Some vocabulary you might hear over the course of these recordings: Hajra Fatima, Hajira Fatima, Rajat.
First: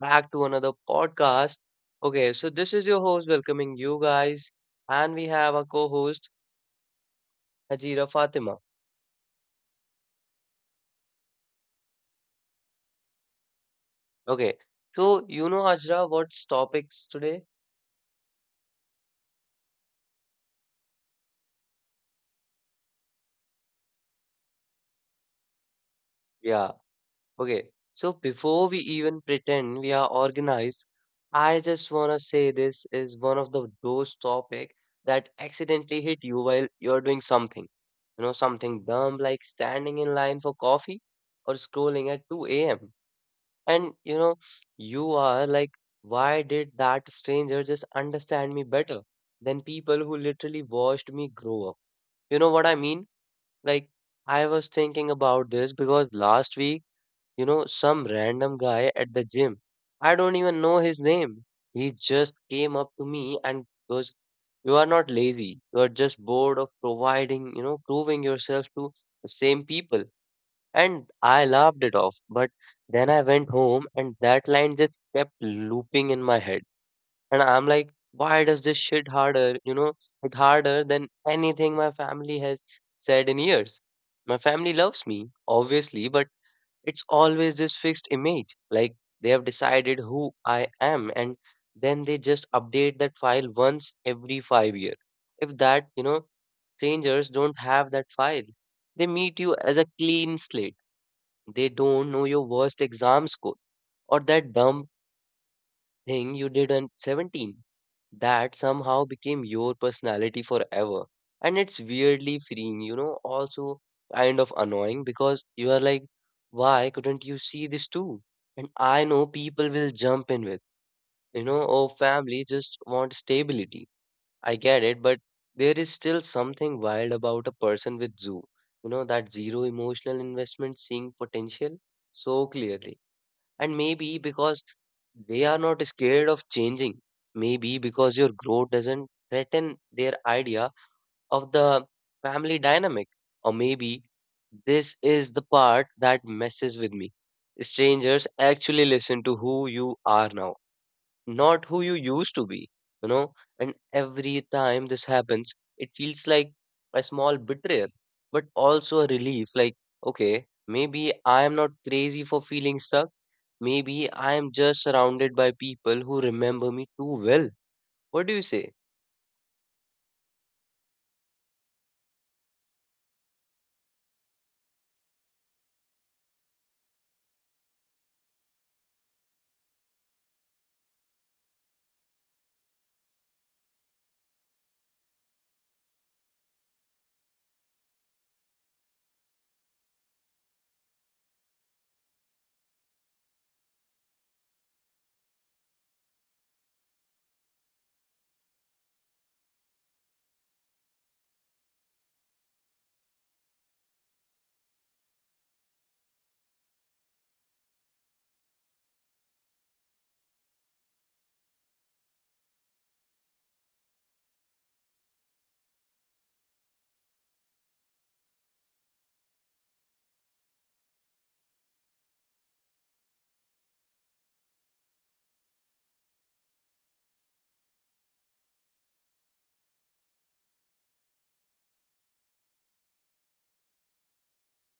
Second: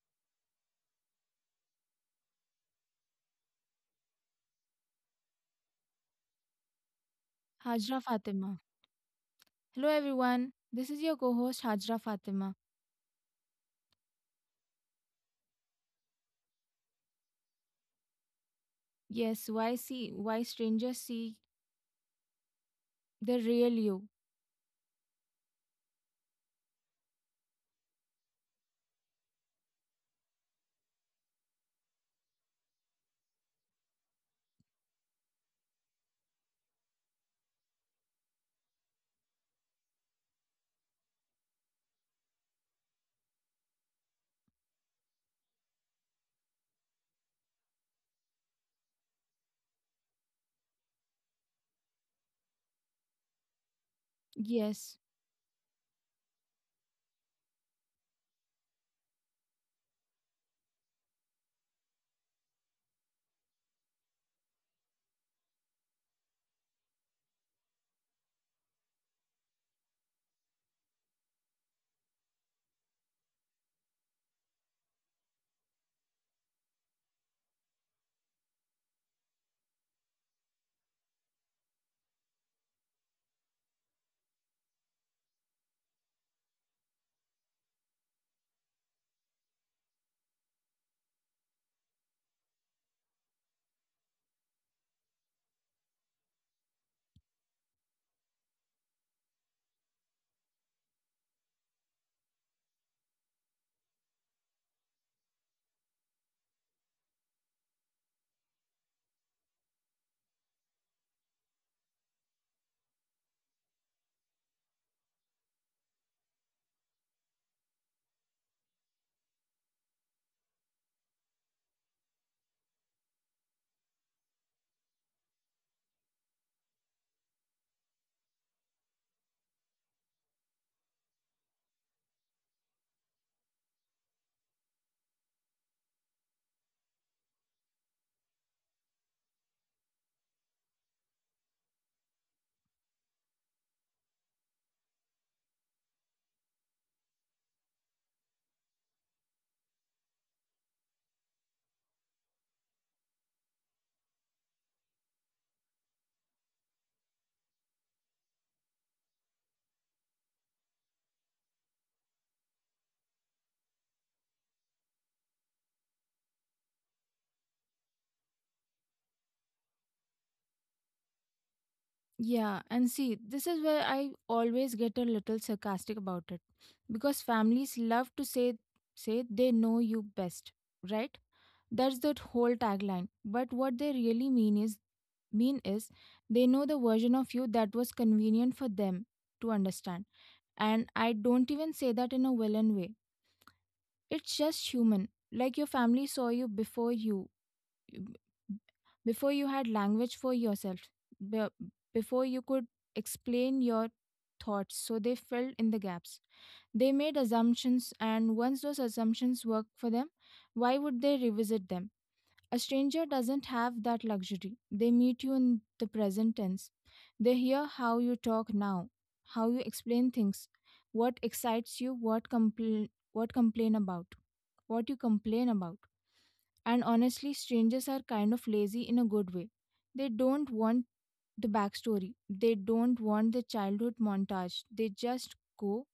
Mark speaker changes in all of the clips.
Speaker 1: back to another podcast. Okay, so this is your host welcoming you guys, and we have our co host,
Speaker 2: Hajra
Speaker 1: Hajira
Speaker 2: Fatima.
Speaker 1: Fatima.
Speaker 2: Hello, everyone. This is your co host, Hajra Fatima.
Speaker 1: Okay, so Hajra, what's topics today?
Speaker 2: Why strangers see the real you?
Speaker 1: Yeah, okay. So before we even pretend we are organized, I just want to say this is one of the those topic that accidentally hit you while you're doing something. You know, something dumb like standing in line for coffee or scrolling at 2 a.m. And you know, you are like, why did that stranger just understand me better than people who literally watched me grow up? You know what I mean? Like,
Speaker 2: Yes,
Speaker 1: I was thinking about this because last week, some random guy at the gym, I don't even know his name. He just came up to me and goes, you are not lazy. You are just bored of providing, proving yourself to the same people. And I laughed it off. But then I went home and that line just kept looping in my head. And I'm like, why does this shit harder? It harder than anything my family has said in years. My family loves me, obviously, but it's always this fixed image. Like they have decided who I am and then they just update that file once every 5 years. If that, strangers don't have that file, they meet you as a clean slate. They don't know your worst exam score or that dumb thing you did on 17. That somehow became your personality forever. And it's weirdly freeing, also kind of annoying because you are like, why couldn't you see this too? And I know people will jump in with, oh, family just want stability. I get it, but there is still something wild about a person with zoo, you know, that zero emotional investment seeing potential so clearly. And maybe because they are not scared of changing, maybe because your growth doesn't threaten their idea of the family dynamic, or maybe this is the part that messes with me. Strangers actually listen to who you are now, not who you used to be, you know. And every time this happens, it feels like a small betrayal, but also a relief like, okay, maybe I am not crazy for feeling stuck. Maybe I am just surrounded by people who remember me too well. What do you say?
Speaker 2: Yeah. And see, this is where I always get a little sarcastic about it because families love to say, they know you best, right? That's the whole tagline. But what they really mean is they know the version of you that was convenient for them to understand. And I don't even say that in a villain way. It's just human. Like your family saw you before you had language for yourself, be- before you could explain your thoughts, so they filled in the gaps. They made assumptions, and once those assumptions worked for them, why would they revisit them? A stranger doesn't have that luxury. They meet you in the present tense. They hear how you talk now, how you explain things, what excites you, what you complain about. And honestly, strangers are kind of lazy in a good way. They don't want the backstory. They don't want the childhood montage. They just go,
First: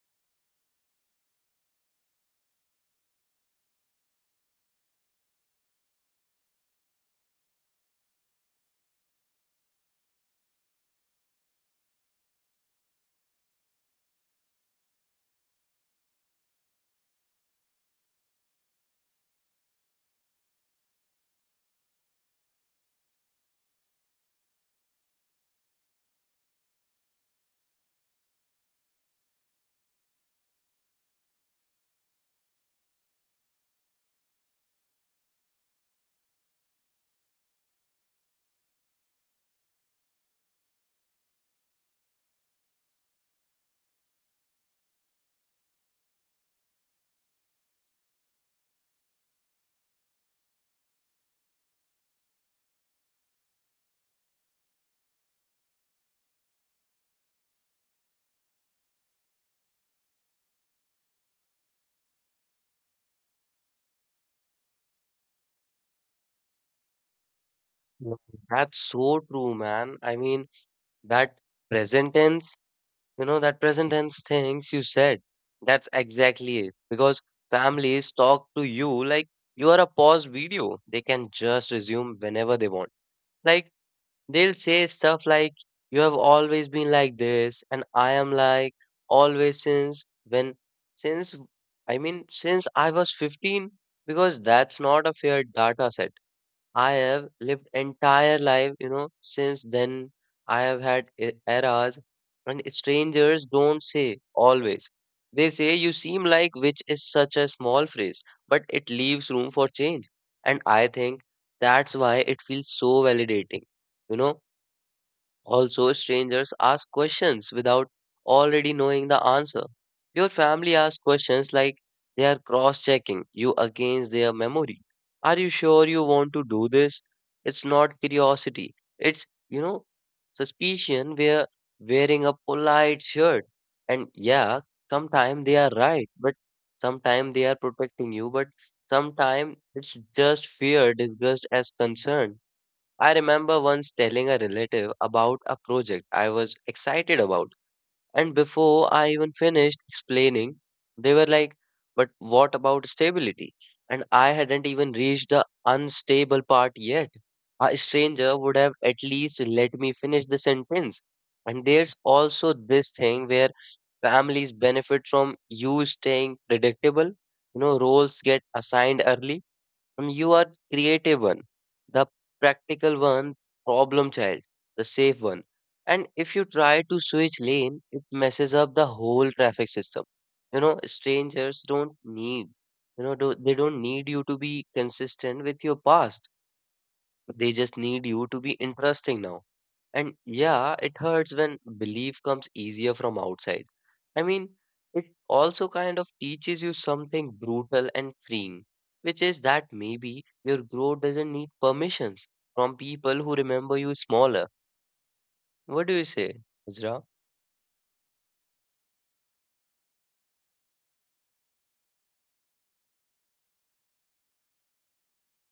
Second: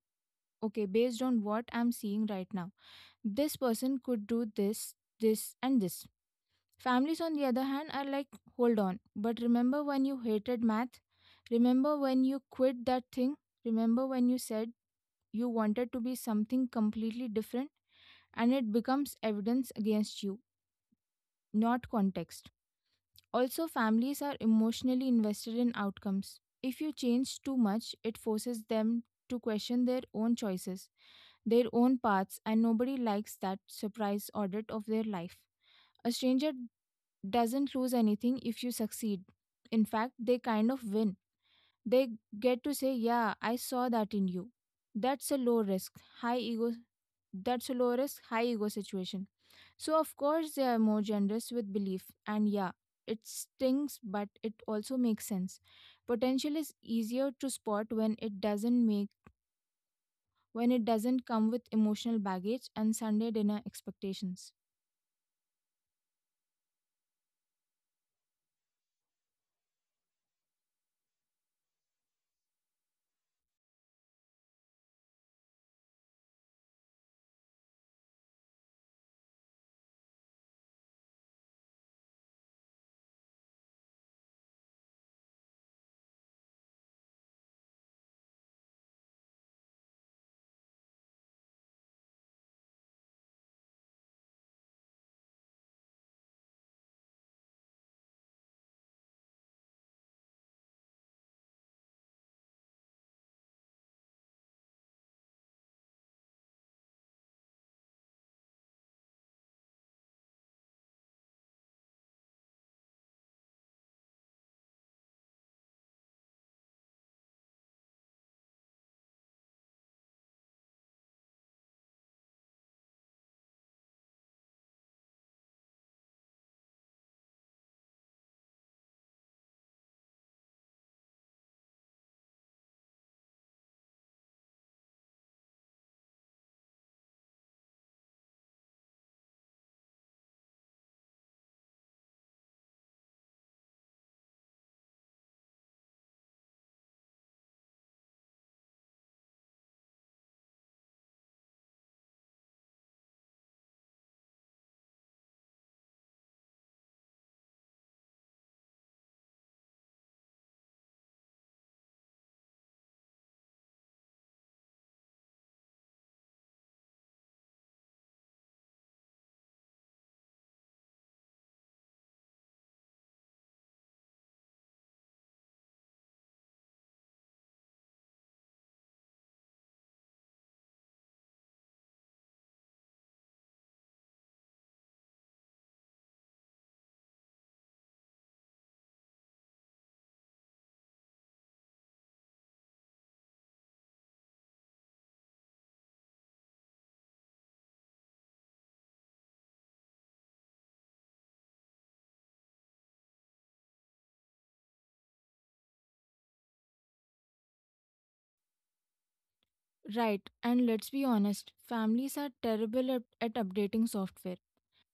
Speaker 2: okay, based on what I'm seeing right now, this person could do this, this, and this. Families, on the other hand, are like, hold on, but remember when you hated math? Remember when you quit that thing? Remember when you said you wanted to be something completely different? And it becomes evidence against you, not context. Also, families are emotionally invested in outcomes. If you change too much, it forces them to question their own choices, their own paths, and nobody likes that surprise audit of their life. A stranger doesn't lose anything if you succeed. In fact, they kind of win. They get to say, "Yeah, I saw that in you." That's a low risk, high ego. That's a low risk, high ego situation. So, of course, they are more generous with belief. And yeah, it stings, but it also makes sense. Potential is easier to spot when it doesn't make when it doesn't come with emotional baggage and Sunday dinner expectations.
Speaker 1: Yeah. That's so true, man. I mean, that present tense that present tense things you said, that's exactly it. Because families talk to you like you are a paused video. They can just resume whenever they want. Like, they'll say stuff like, you have always been like this, and I am like, always since when, since, I mean, since I was 15, because that's not a fair data set. I have lived entire life, since then. I have had eras, and strangers don't say always. They say you seem like, which is such a small phrase, but it leaves room for change. And I think that's why it feels so validating. You know, Also, strangers ask questions without already knowing the answer. Your family asks questions like they are cross checking you against their memory. Are you sure you want to do this? It's not curiosity. It's, suspicion. We're wearing a polite shirt. And yeah, sometimes they are right, but sometimes they are protecting you, but sometimes it's just fear disguised as concern. I remember once telling a relative about a project I was excited about, and before I even finished explaining, they were like, but what about stability? And I hadn't even reached the unstable part yet. A stranger would have at least let me finish the sentence. And there's also this thing where families benefit from you staying predictable, roles get assigned early. You are creative one, the practical one, problem child, the safe one. And if you try to switch lane, it messes up the whole traffic system. You know, strangers don't need, you know, do, they don't need you to be consistent with your past. They just need you to be interesting now. And yeah, it hurts when belief comes easier from outside. I mean, it also kind of teaches you something brutal and freeing, which is that maybe your growth doesn't need permissions from people who remember you smaller. What do you say, Azra?
Speaker 2: Right, and let's be honest, families are terrible at updating software.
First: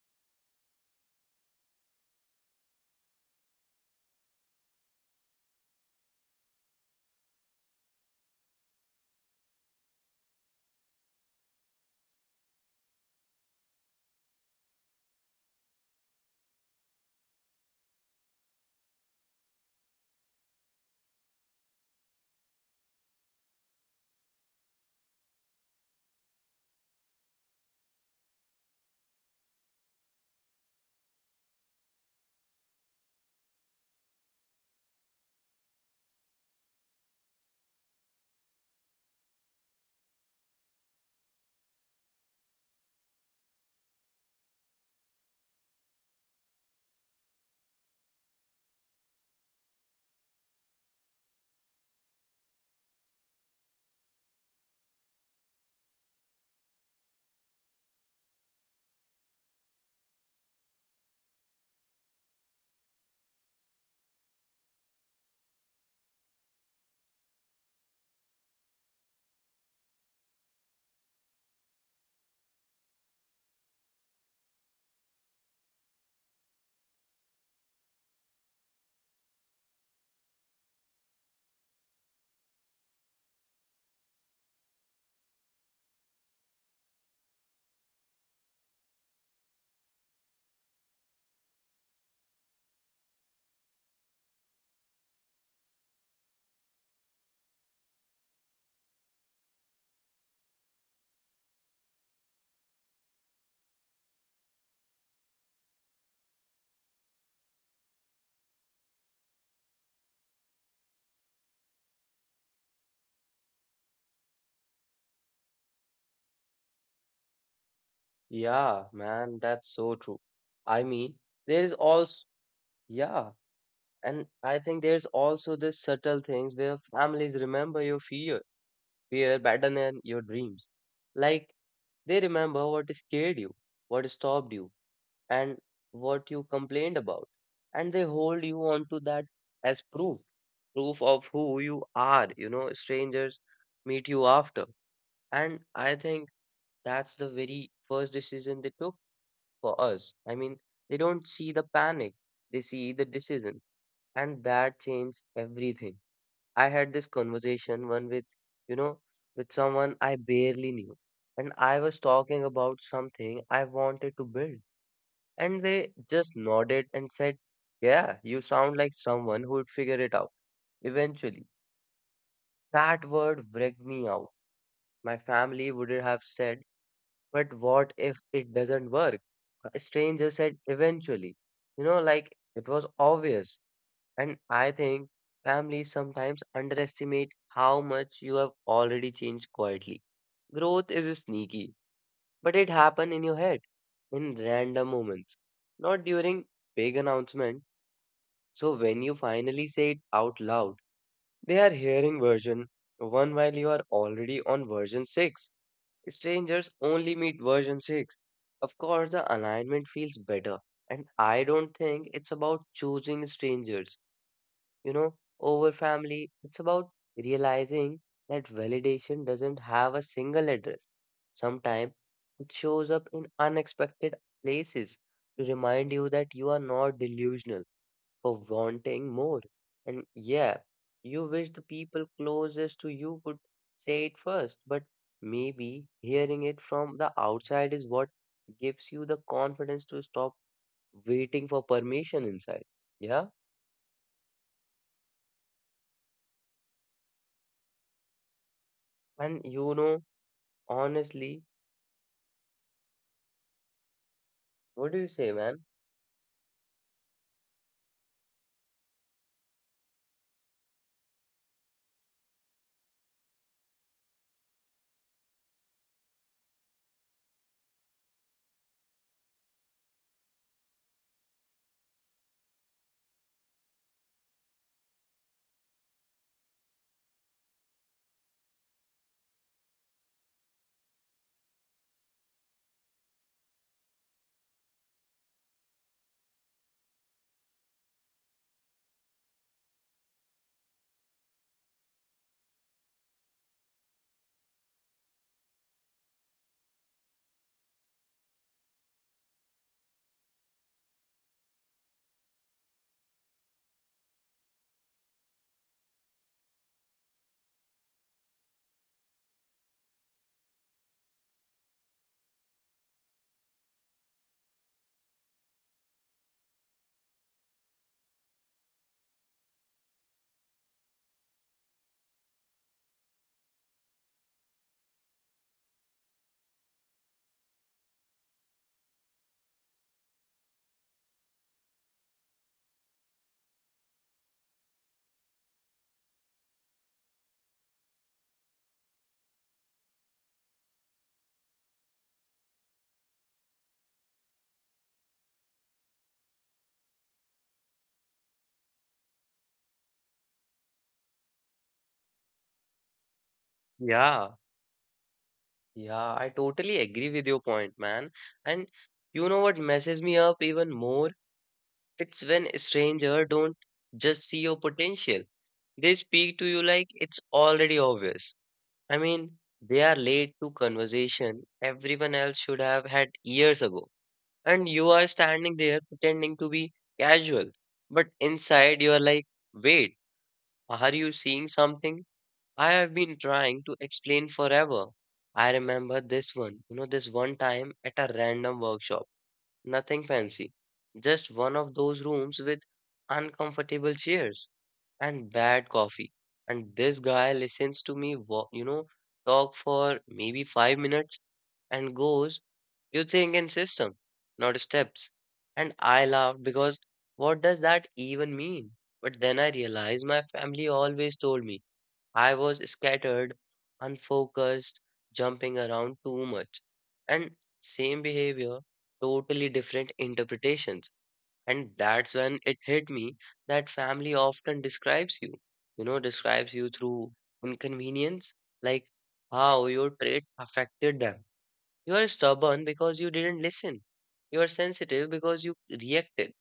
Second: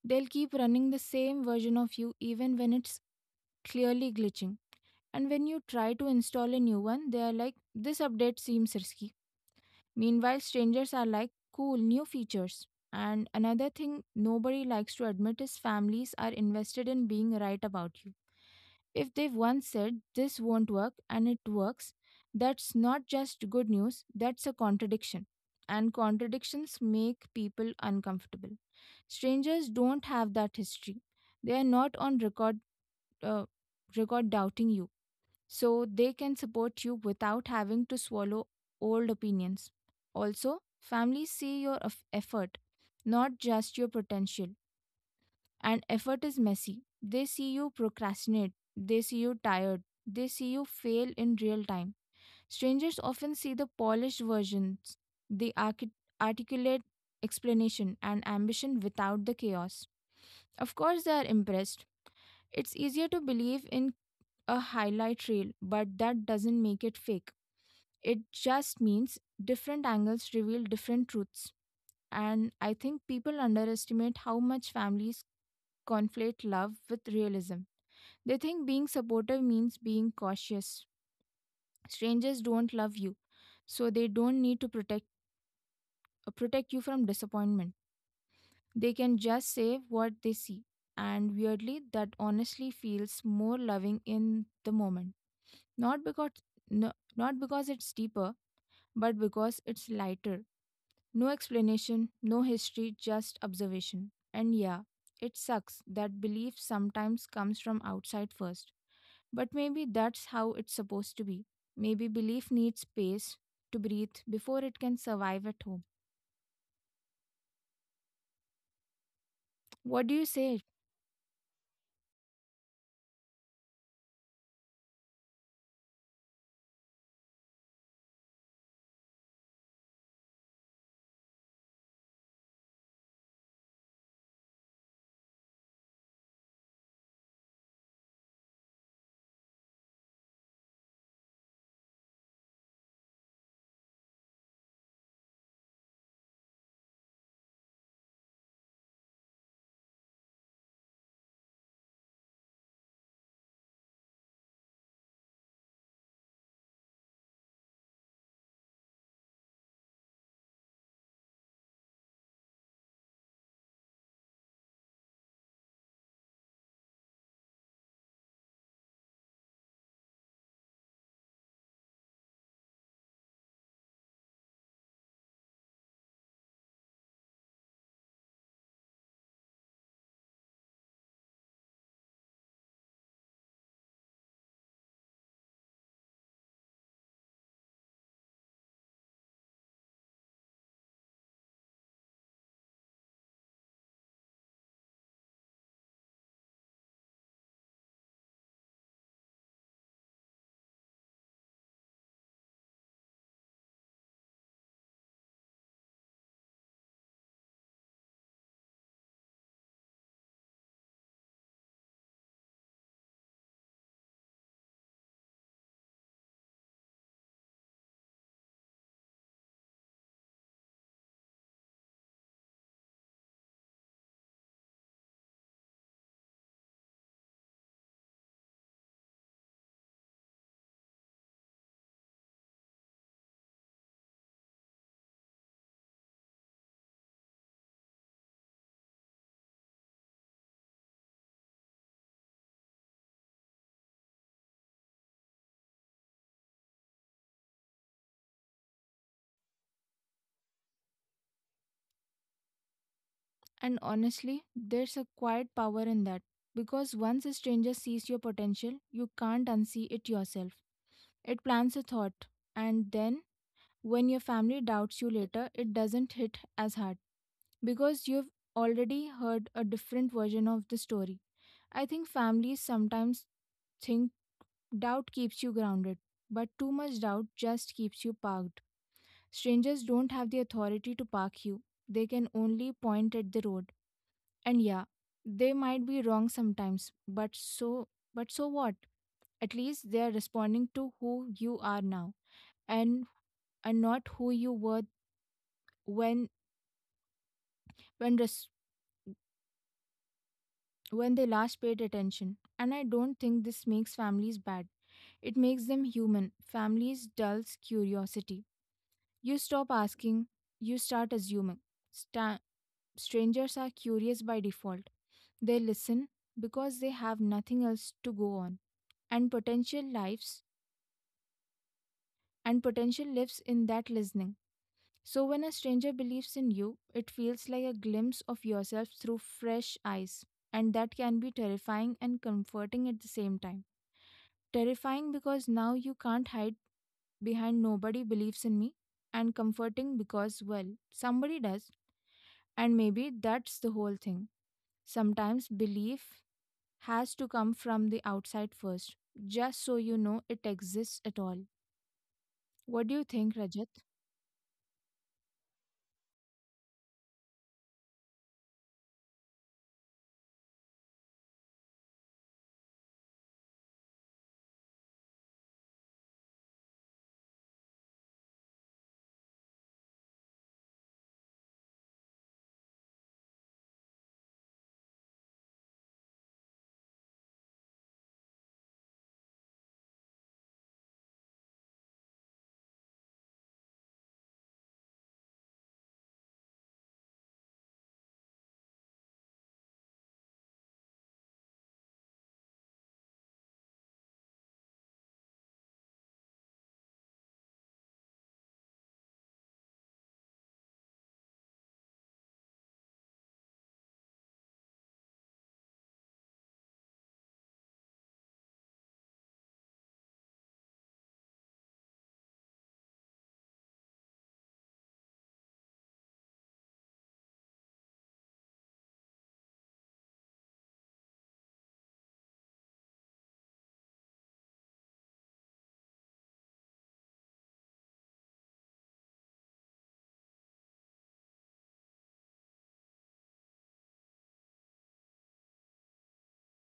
Speaker 2: They'll keep running the same version of you even when it's clearly glitching. And when you try to install a new one, they are like, this update seems risky. Meanwhile, strangers are like, cool, new features. And another thing nobody likes to admit is families are invested in being right about you if they've once said this won't work and it works, that's not just good news, that's a contradiction. And contradictions make people uncomfortable. Strangers don't have that history. They are not on uh, record doubting you. So they can support you without having to swallow old opinions. Also, families see your effort, not just your potential. And effort is messy. They see you procrastinate, they see you tired, they see you fail in real time. Strangers often see the polished versions, the articulate explanation, and ambition without the chaos. Of course, they are impressed. It's easier to believe in a highlight reel, but that doesn't make it fake. It just means different angles reveal different truths. And I think people underestimate how much families conflate love with realism. They think being supportive means being cautious. Strangers don't love you, so they don't need to protect you from disappointment. They can just say what they see. And weirdly, that honestly feels more loving in the moment. Not because no, Not because it's deeper, but because it's lighter. No explanation, no history, just observation. And yeah, it sucks that belief sometimes comes from outside first. But maybe that's how it's supposed to be. Maybe belief needs space to breathe before it can survive at home.
Speaker 1: Yeah, man, that's so
Speaker 2: What do
Speaker 1: true.
Speaker 2: you say?
Speaker 1: I mean, there is also, yeah, and I think there's also this subtle things where families remember your fear better than your dreams. Like they remember what scared you, what stopped you, and what you complained about. And they hold you onto that as proof, proof of who you are. You know, strangers meet you after. And I think that's the very first decision they took for us. I mean, they don't see the panic, they see the decision. And that changed everything. I had this conversation one with, you know, with someone I barely knew. And I was talking about something I wanted to build. And they just nodded and said, yeah, you sound like someone who would figure it out eventually. That word wrecked me out. My family wouldn't have said, but what if it doesn't work? A stranger said, eventually. You know, like it was obvious. And I think families sometimes underestimate how much you have already changed quietly. Growth is sneaky, but it happens in your head, in random moments, not during big announcement. So when you finally say it out loud, they are hearing version one while you are already on version six. Strangers only meet version six. Of course, the alignment feels better, and I don't think it's about choosing strangers, you know, over family. It's about realizing that validation doesn't have a single address. Sometimes it shows up in unexpected places to remind you that you are not delusional for wanting more. And yeah, you wish the people closest to you could say it first, but maybe hearing it from the outside is what gives you the confidence to stop waiting for permission inside. Yeah. And you know, honestly,
Speaker 2: And honestly,
Speaker 1: what do you
Speaker 2: there's
Speaker 1: say,
Speaker 2: a
Speaker 1: man?
Speaker 2: quiet power in that. Because once a stranger sees your potential, you can't unsee it yourself. It plants a thought, and then when your family doubts you later, it doesn't hit as hard, because you've already heard a different version of the story. I think families sometimes think doubt keeps you grounded, but too much doubt just keeps you parked. Strangers don't have the authority to park you, they can only point at the road. And yeah, they might be wrong sometimes, but so what? At least they are responding to who you are now and and not who you were when when res- when they last paid attention. And I don't think this makes families bad. It makes them human. Families dulls curiosity. You stop asking, you start assuming. Sta- Strangers are curious by default. They listen because they have nothing else to go on. And potential lives and potential lives in that listening. So when a stranger believes in you, it feels like a glimpse of yourself through fresh eyes. And that can be terrifying and comforting at the same time. Terrifying because now you can't hide behind "nobody believes in me," and comforting because, well, somebody does, and maybe that's the whole thing. Sometimes belief has to come from the outside first, just so you know it exists at all. What do you think, Rajat?
Speaker 1: Yeah, yeah, I totally agree with your point, man. And you know what messes me up even more? It's when a stranger don't just see your potential. They speak to you like it's already obvious. I mean, they are late to conversation everyone else should have had years ago. And you are standing there pretending to be casual. But inside you are like, wait, are you seeing something? I have been trying to explain forever. I remember this one, this one time at a random workshop. Nothing fancy. Just one of those rooms with uncomfortable chairs and bad coffee. And this guy listens to me, talk for maybe 5 minutes and goes, you think in system, not steps. And I laughed because what does that even mean? But then I realized my family always told me I was scattered, unfocused, jumping around too much. And same behavior, totally different interpretations. And that's when it hit me that family often describes you, describes you through inconvenience, like how your trait affected them. You are stubborn because you didn't listen. You are sensitive because you reacted.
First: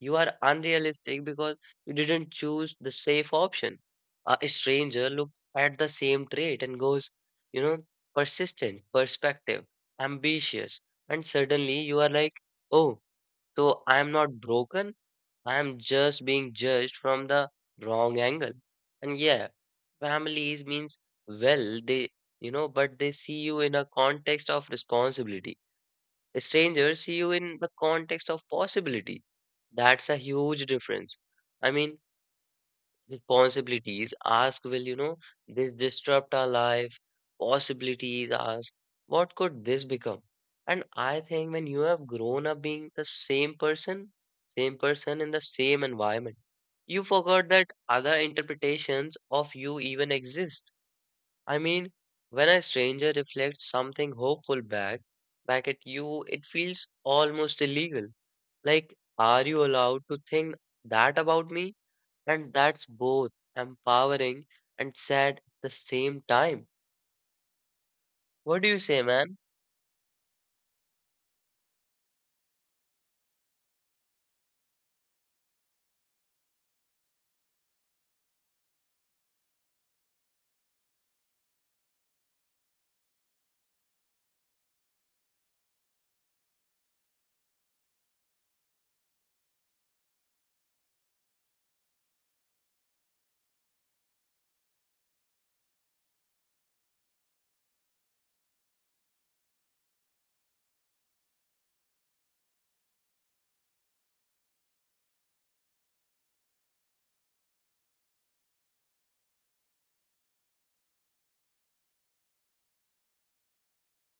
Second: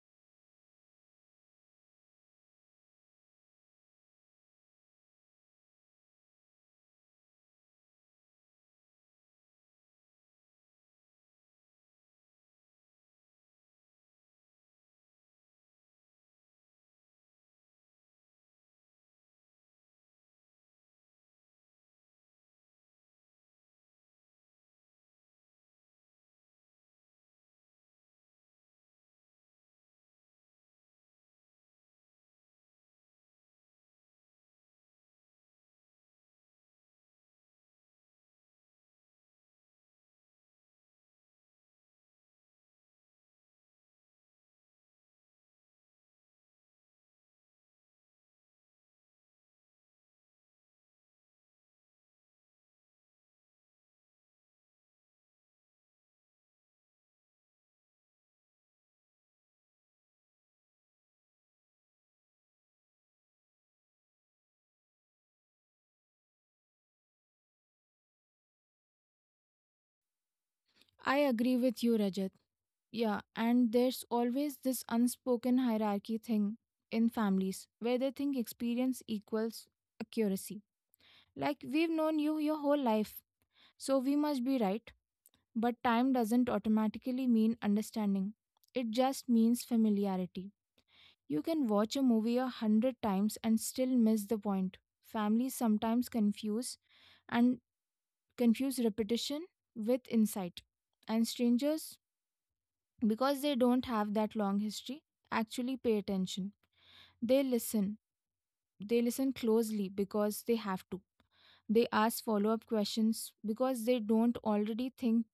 Speaker 1: You are unrealistic because you didn't choose the safe option. A stranger look at the same trait and goes, you know, persistent, perspective, ambitious, and suddenly you are like, oh, so I am not broken. I am just being judged from the wrong angle. And yeah, families means well, they, but they see you in a context of responsibility. Strangers see you in the context of possibility. That's a huge difference. I mean, responsibilities ask, this disrupt our life? Possibilities ask, what could this become? And I think when you have grown up being the same person in the same environment, you forgot that other interpretations of you even exist. I mean, when a stranger reflects something hopeful back at you, it feels almost illegal. Like, are you allowed to think that about me? And that's both empowering and sad at the same time. What do you say, man?
Speaker 2: I agree with you, Rajat. Yeah, and there's always this unspoken hierarchy thing in families where they think experience equals accuracy. Like, we've known you your whole life, so we must be right. But time doesn't automatically mean understanding, it just means familiarity. You can watch a movie a hundred times and still miss the point. Families sometimes and confuse repetition with insight. And strangers, because they don't have that long history, actually pay attention. They listen, They listen closely because they have to. They ask follow up questions because they don't already think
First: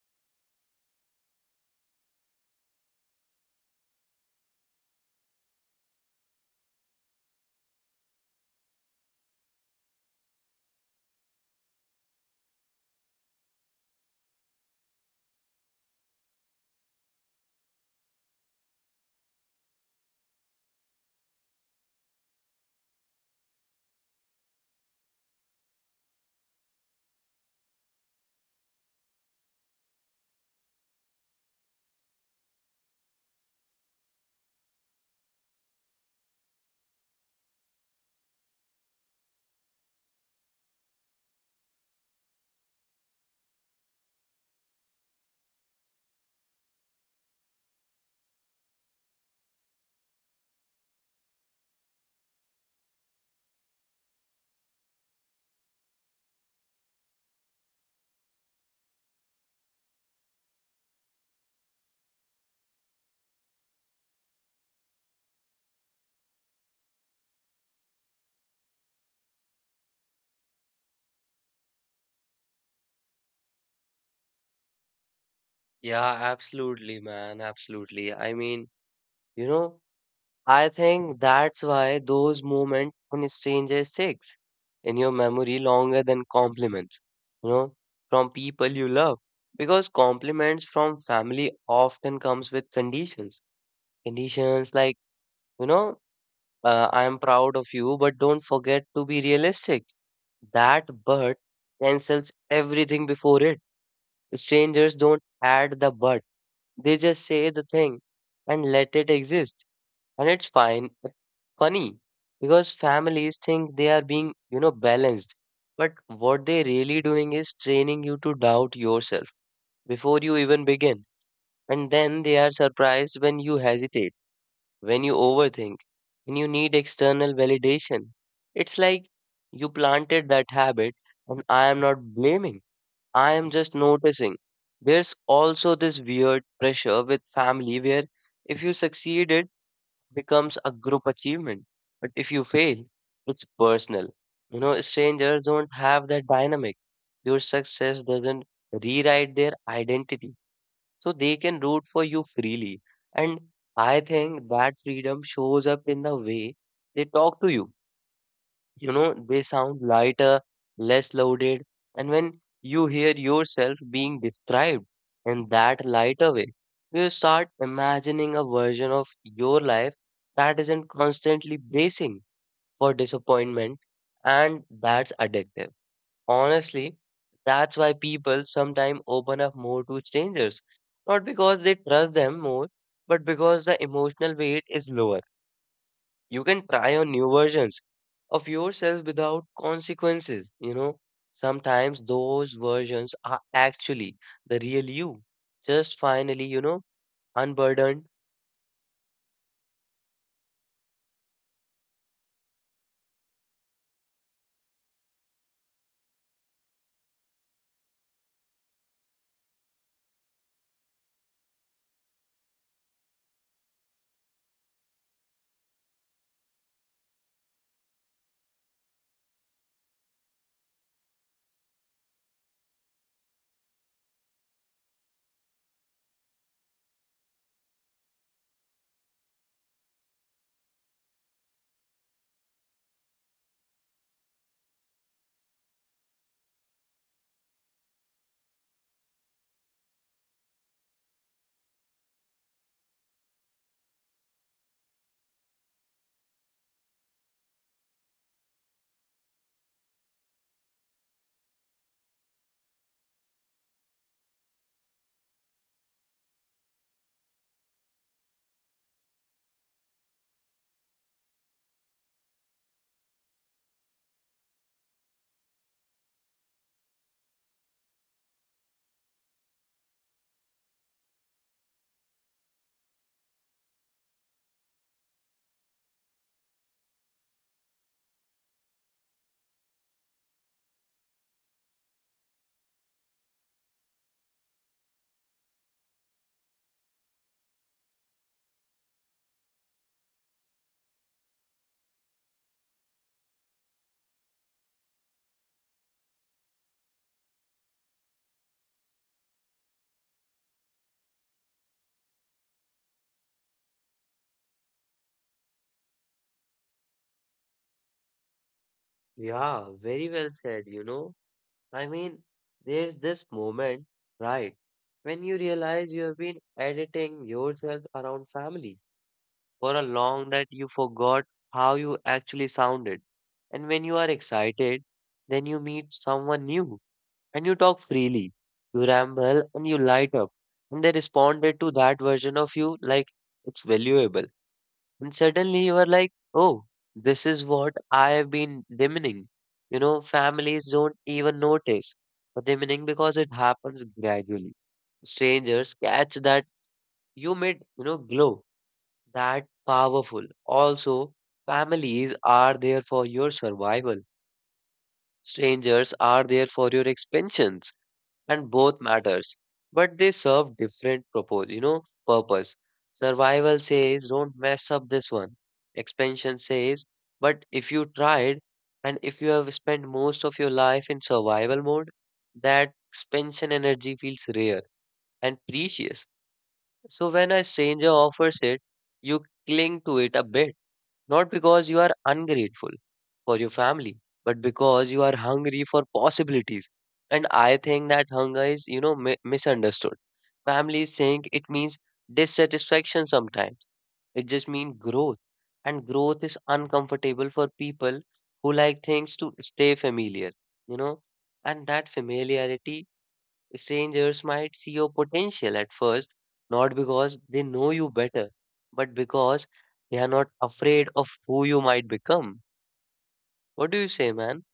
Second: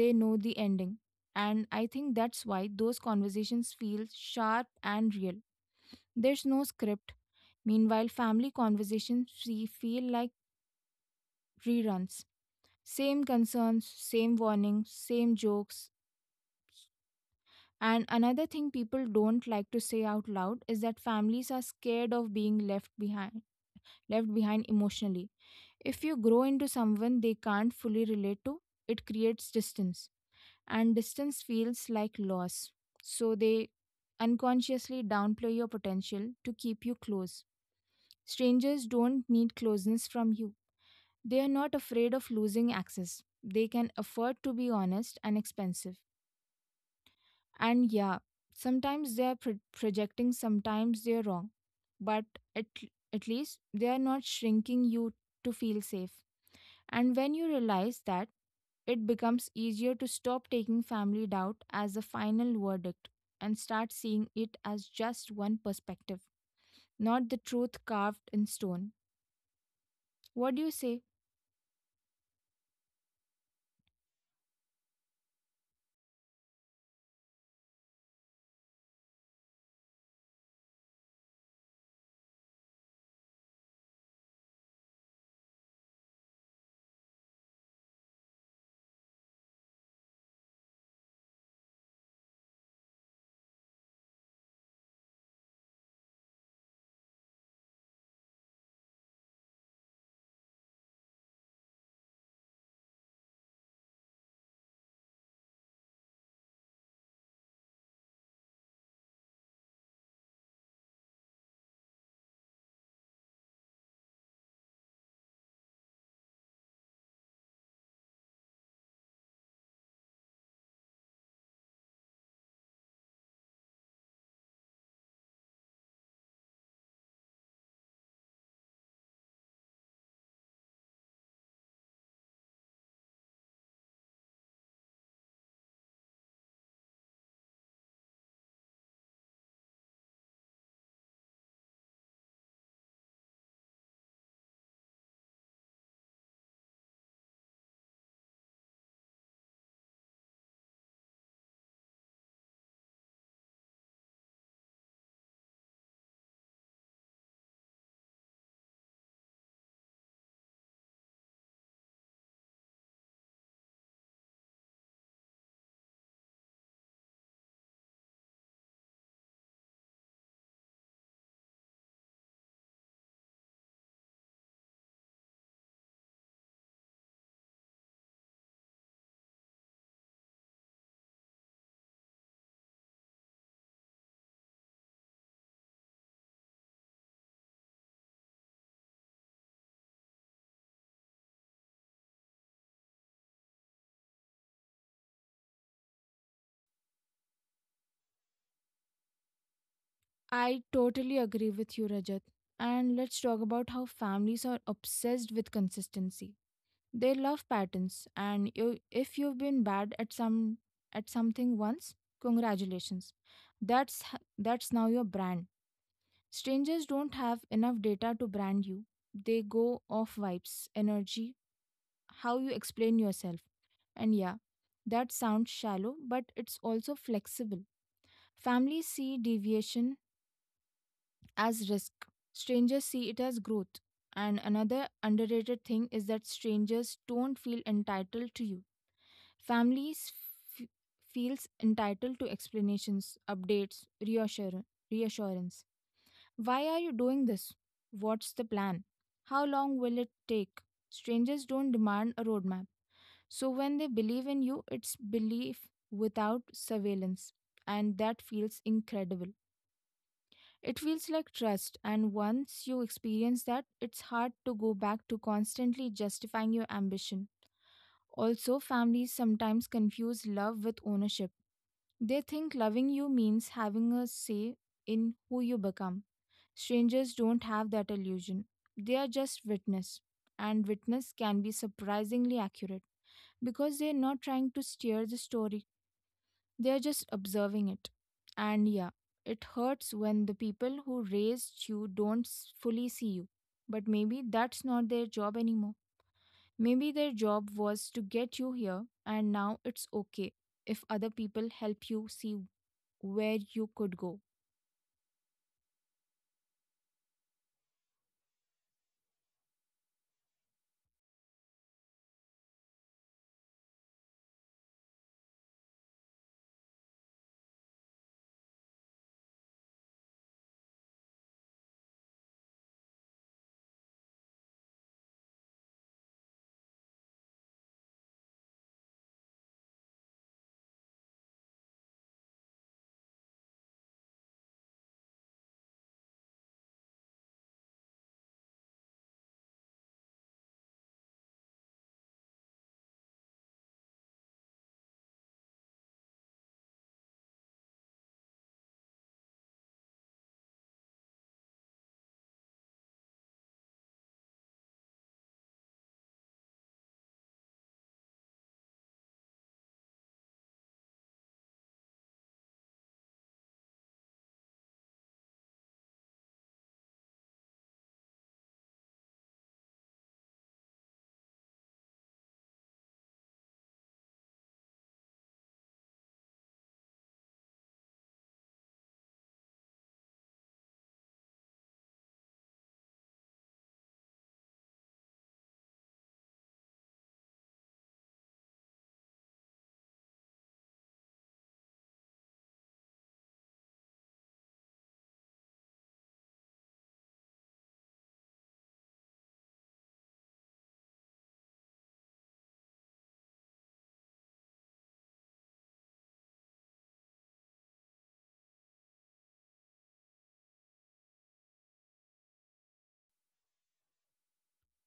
Speaker 2: they know the ending. And I think that's why those conversations feel sharp and real. There's no script. Meanwhile, family conversations feel like reruns. Same concerns, same warnings, same jokes. And another thing people don't like to say out loud is that families are scared of being left behind emotionally. If you grow into someone they can't fully relate to, it creates distance, and distance feels like loss. So they unconsciously downplay your potential to keep you close. Strangers don't need closeness from you, they are not afraid of losing access. They can afford to be honest and expensive. And yeah, sometimes they are projecting, sometimes they are wrong, but at, at least they are not shrinking you to feel safe. And when you realize that, it becomes easier to stop taking family doubt as the final verdict and start seeing it as just one perspective, not the truth carved in stone. What do you say?
Speaker 1: Yeah, absolutely, man. Absolutely. I mean, you know, I think that's why those moments on strangers sticks in your memory longer than compliments, you know, from people you love. Because compliments from family often comes with conditions. Conditions like, you know, I am proud of you, but don't forget to be realistic. That but cancels everything before it. Strangers don't add the but. They just say the thing and let it exist, and it's fine but funny because families think they are being balanced, but what they're really doing is training you to doubt yourself before you even begin. And then they are surprised when you hesitate, when you overthink, when you need external validation. It's like you planted that habit. And I am not blaming, I am just noticing. There's also this weird pressure with family where if you succeeded becomes a group achievement. But if you fail, it's personal. You know, strangers don't have that dynamic. Your success doesn't rewrite their identity. So they can root for you freely. And I think that freedom shows up in the way they talk to you. They sound lighter, less loaded, and when you hear yourself being described in that lighter way, you start imagining a version of your life that isn't constantly bracing for disappointment, and that's addictive. Honestly, that's why people sometimes open up more to strangers, not because they trust them more, but because the emotional weight is lower. You can try on new versions of yourself without consequences. Sometimes those versions are actually the real you. Just finally, unburdened.
Speaker 2: I totally agree with you, Rajat. And let's talk about how families are obsessed with consistency. They love patterns, and you, if you've been bad at some at something once, congratulations. That's that's now your brand. Strangers don't have enough data to brand you. They go off vibes, energy, how you explain yourself. And yeah, that sounds shallow, but it's also flexible. Families see deviation as risk, strangers see it as growth. And another underrated thing is that strangers don't feel entitled to you. Families f- feels entitled to explanations, updates, reassurance. Why are you doing this? What's the plan? How long will it take? Strangers don't demand a roadmap. So when they believe in you, it's belief without surveillance. And that feels incredible. It feels like trust. And once you experience that, it's hard to go back to constantly justifying your ambition. Also, families sometimes confuse love with ownership. They think loving you means having a say in who you become. Strangers don't have that illusion. They are just witness, and witness can be surprisingly accurate because they're not trying to steer the story, they're just observing it. And yeah, it hurts when the people who raised you don't s- fully see you. But maybe that's not their job anymore. Maybe their job was to get you here, and now it's okay if other people help you see where you could go.
Speaker 1: Yeah, very well said. I mean, there's this moment, right, when you realize you have been editing yourself around family for a long that you forgot how you actually sounded. And when you are excited, then you meet someone new and you talk freely. You ramble and you light up. And they responded to that version of you like it's valuable. And suddenly you are like, oh, this is what I have been dimming. Families don't even notice for dimming because it happens gradually. Strangers catch that you made, glow. That powerful. Also, families are there for your survival. Strangers are there for your expansions, and both matters, but they serve different purpose you know purpose Survival says don't mess up this one. Expansion says but if you tried. And if you have spent most of your life in survival mode, that expansion energy feels rare and precious. So when a stranger offers it, you cling to it a bit, not because you are ungrateful for your family, but because you are hungry for possibilities. And I think that hunger is, misunderstood. Families think it means dissatisfaction sometimes. It just means growth. And growth is uncomfortable for people who like things to stay familiar, you know. And that familiarity. Strangers might see your potential at first, not because they know you better, but because they are not afraid of who you might become. What do you say, man?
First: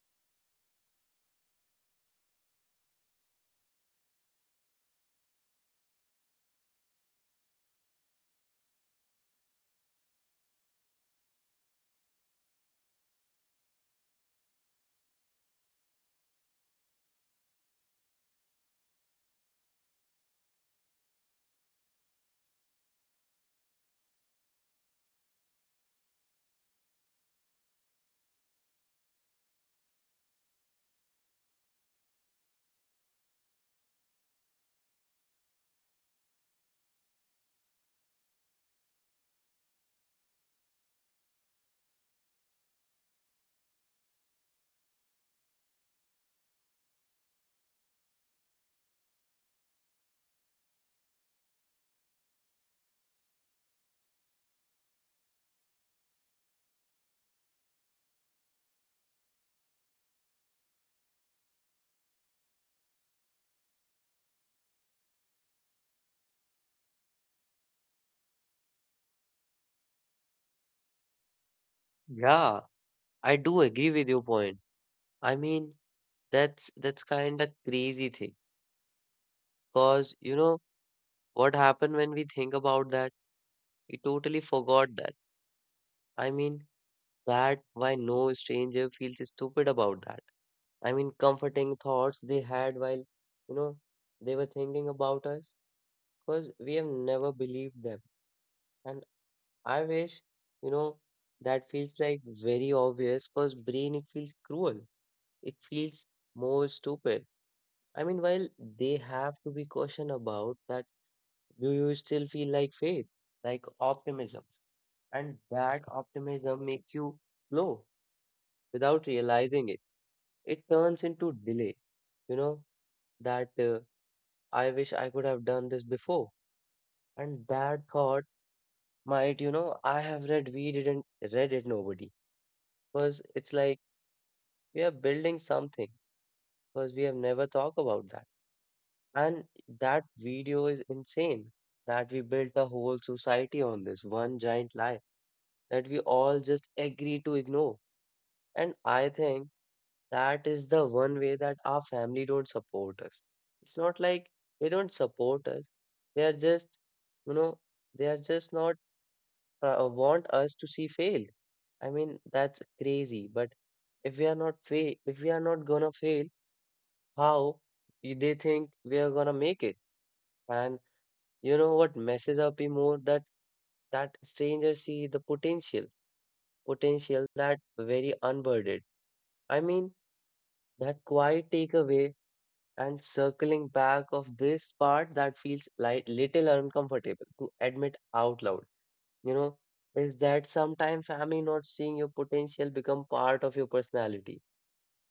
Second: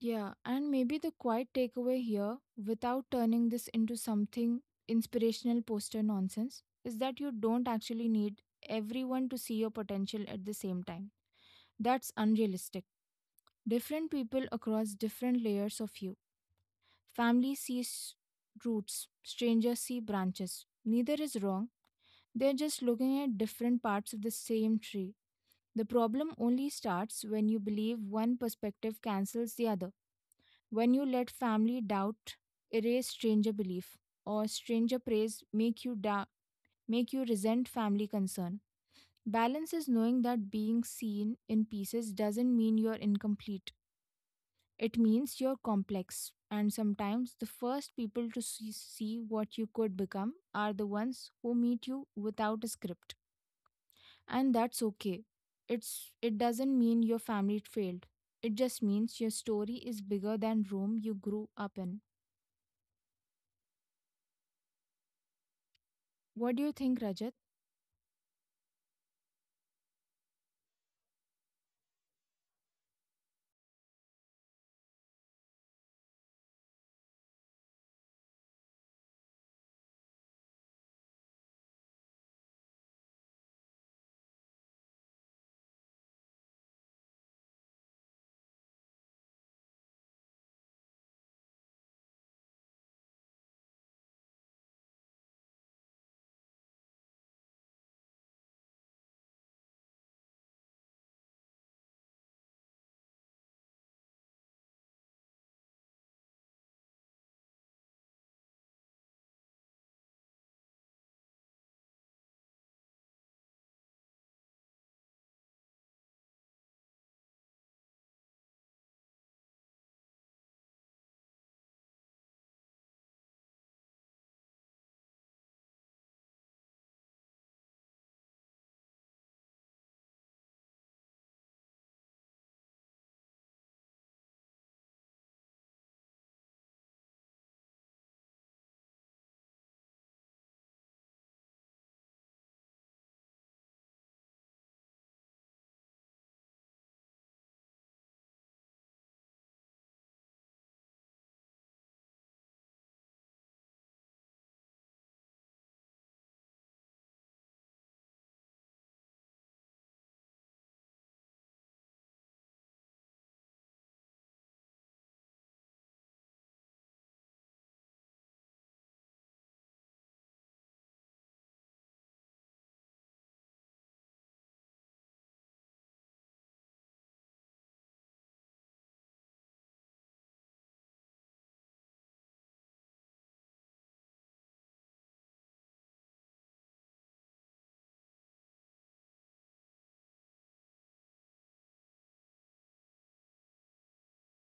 Speaker 2: Yeah, and maybe the quiet takeaway here, without turning this into something inspirational poster nonsense, is that you don't actually need everyone to see your potential at the same time. That's unrealistic. Different people across different layers of you. Family sees roots, strangers see branches. Neither is wrong, they're just looking at different parts of the same tree. The problem only starts when you believe one perspective cancels the other. When you let family doubt erase stranger belief, or stranger praise make you resent family concern. Balance is knowing that being seen in pieces doesn't mean you're incomplete. It means you're complex. And sometimes the first people to see what you could become are the ones who meet you without a script. And that's okay. It's it doesn't mean your family failed. It just means your story is bigger than room you grew up in. What do you think, Rajat?
Speaker 1: Yeah, I do agree with your point. I mean, that's kind of crazy thing. Cause you know what happened when we think about that? We totally forgot that. I mean, that why no stranger feels stupid about that. I mean, comforting thoughts they had while you know they were thinking about us. Because we have never believed them. And I wish, you know, that feels like very obvious because brain it feels cruel. It feels more stupid. I mean, while they have to be cautioned about that, do you still feel like faith, like optimism? And that optimism makes you slow without realizing it. It turns into delay, you know, that I wish I could have done this before. And that thought might, I have read, we didn't read it, nobody. Because it's like we are building something because we have never talked about that. And that video is insane that we built a whole society on this one giant lie that we all just agree to ignore. And I think that is the one way that our family don't support us. It's not like they don't support us. They are just, you know, they are just not want us to see fail. I mean, that's crazy. But if we are not gonna fail, how they think we are gonna make it? And you know what messes up me more that strangers see the potential that very unburdened. I mean, that quiet takeaway and circling back of this part that feels like little uncomfortable to admit out loud. You know, is that sometimes family not seeing your potential become part of your personality.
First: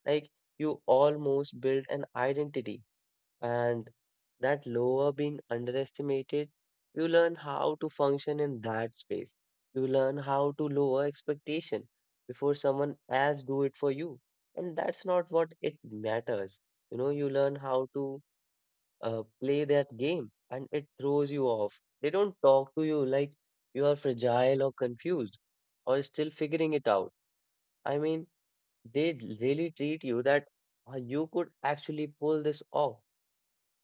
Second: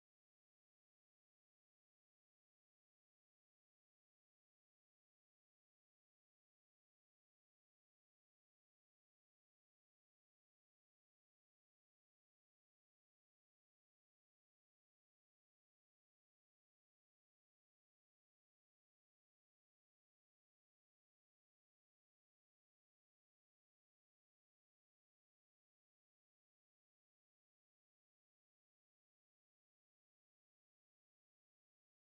Speaker 1: Like you almost build an identity and that lower being underestimated, you learn how to function in that space. You learn how to lower expectation before someone else do it for you. And that's not what it matters. You learn how to play that game and it throws you off. They don't talk to you like you are fragile or confused or still figuring it out. I mean, they really treat you that you could actually pull this off.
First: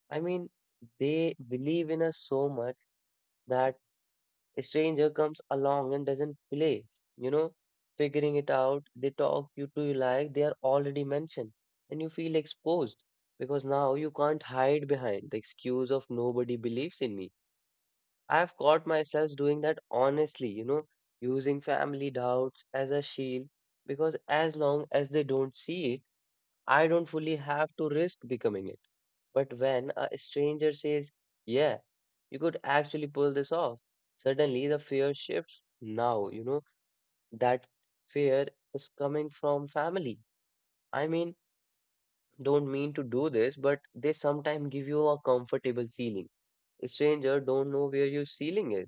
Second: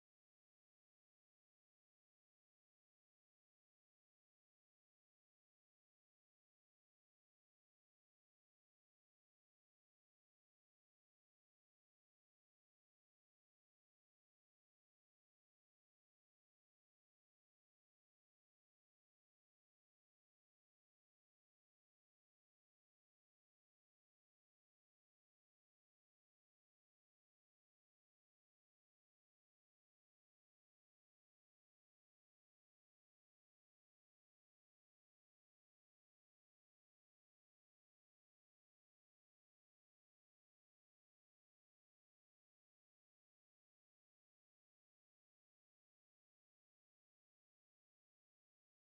Speaker 1: I mean, they believe in us so much that a stranger comes along and doesn't play, you know, figuring it out. They talk you to you like they are already mentioned, and you feel exposed because now you can't hide behind the excuse of nobody believes in me. I've caught myself doing that honestly, using family doubts as a shield because as long as they don't see it, I don't fully have to risk becoming it. But when a stranger says, yeah, you could actually pull this off, suddenly the fear shifts now, that fear is coming from family. I mean, don't mean to do this, but they sometimes give you a comfortable feeling. Stranger don't know where you're sealing it.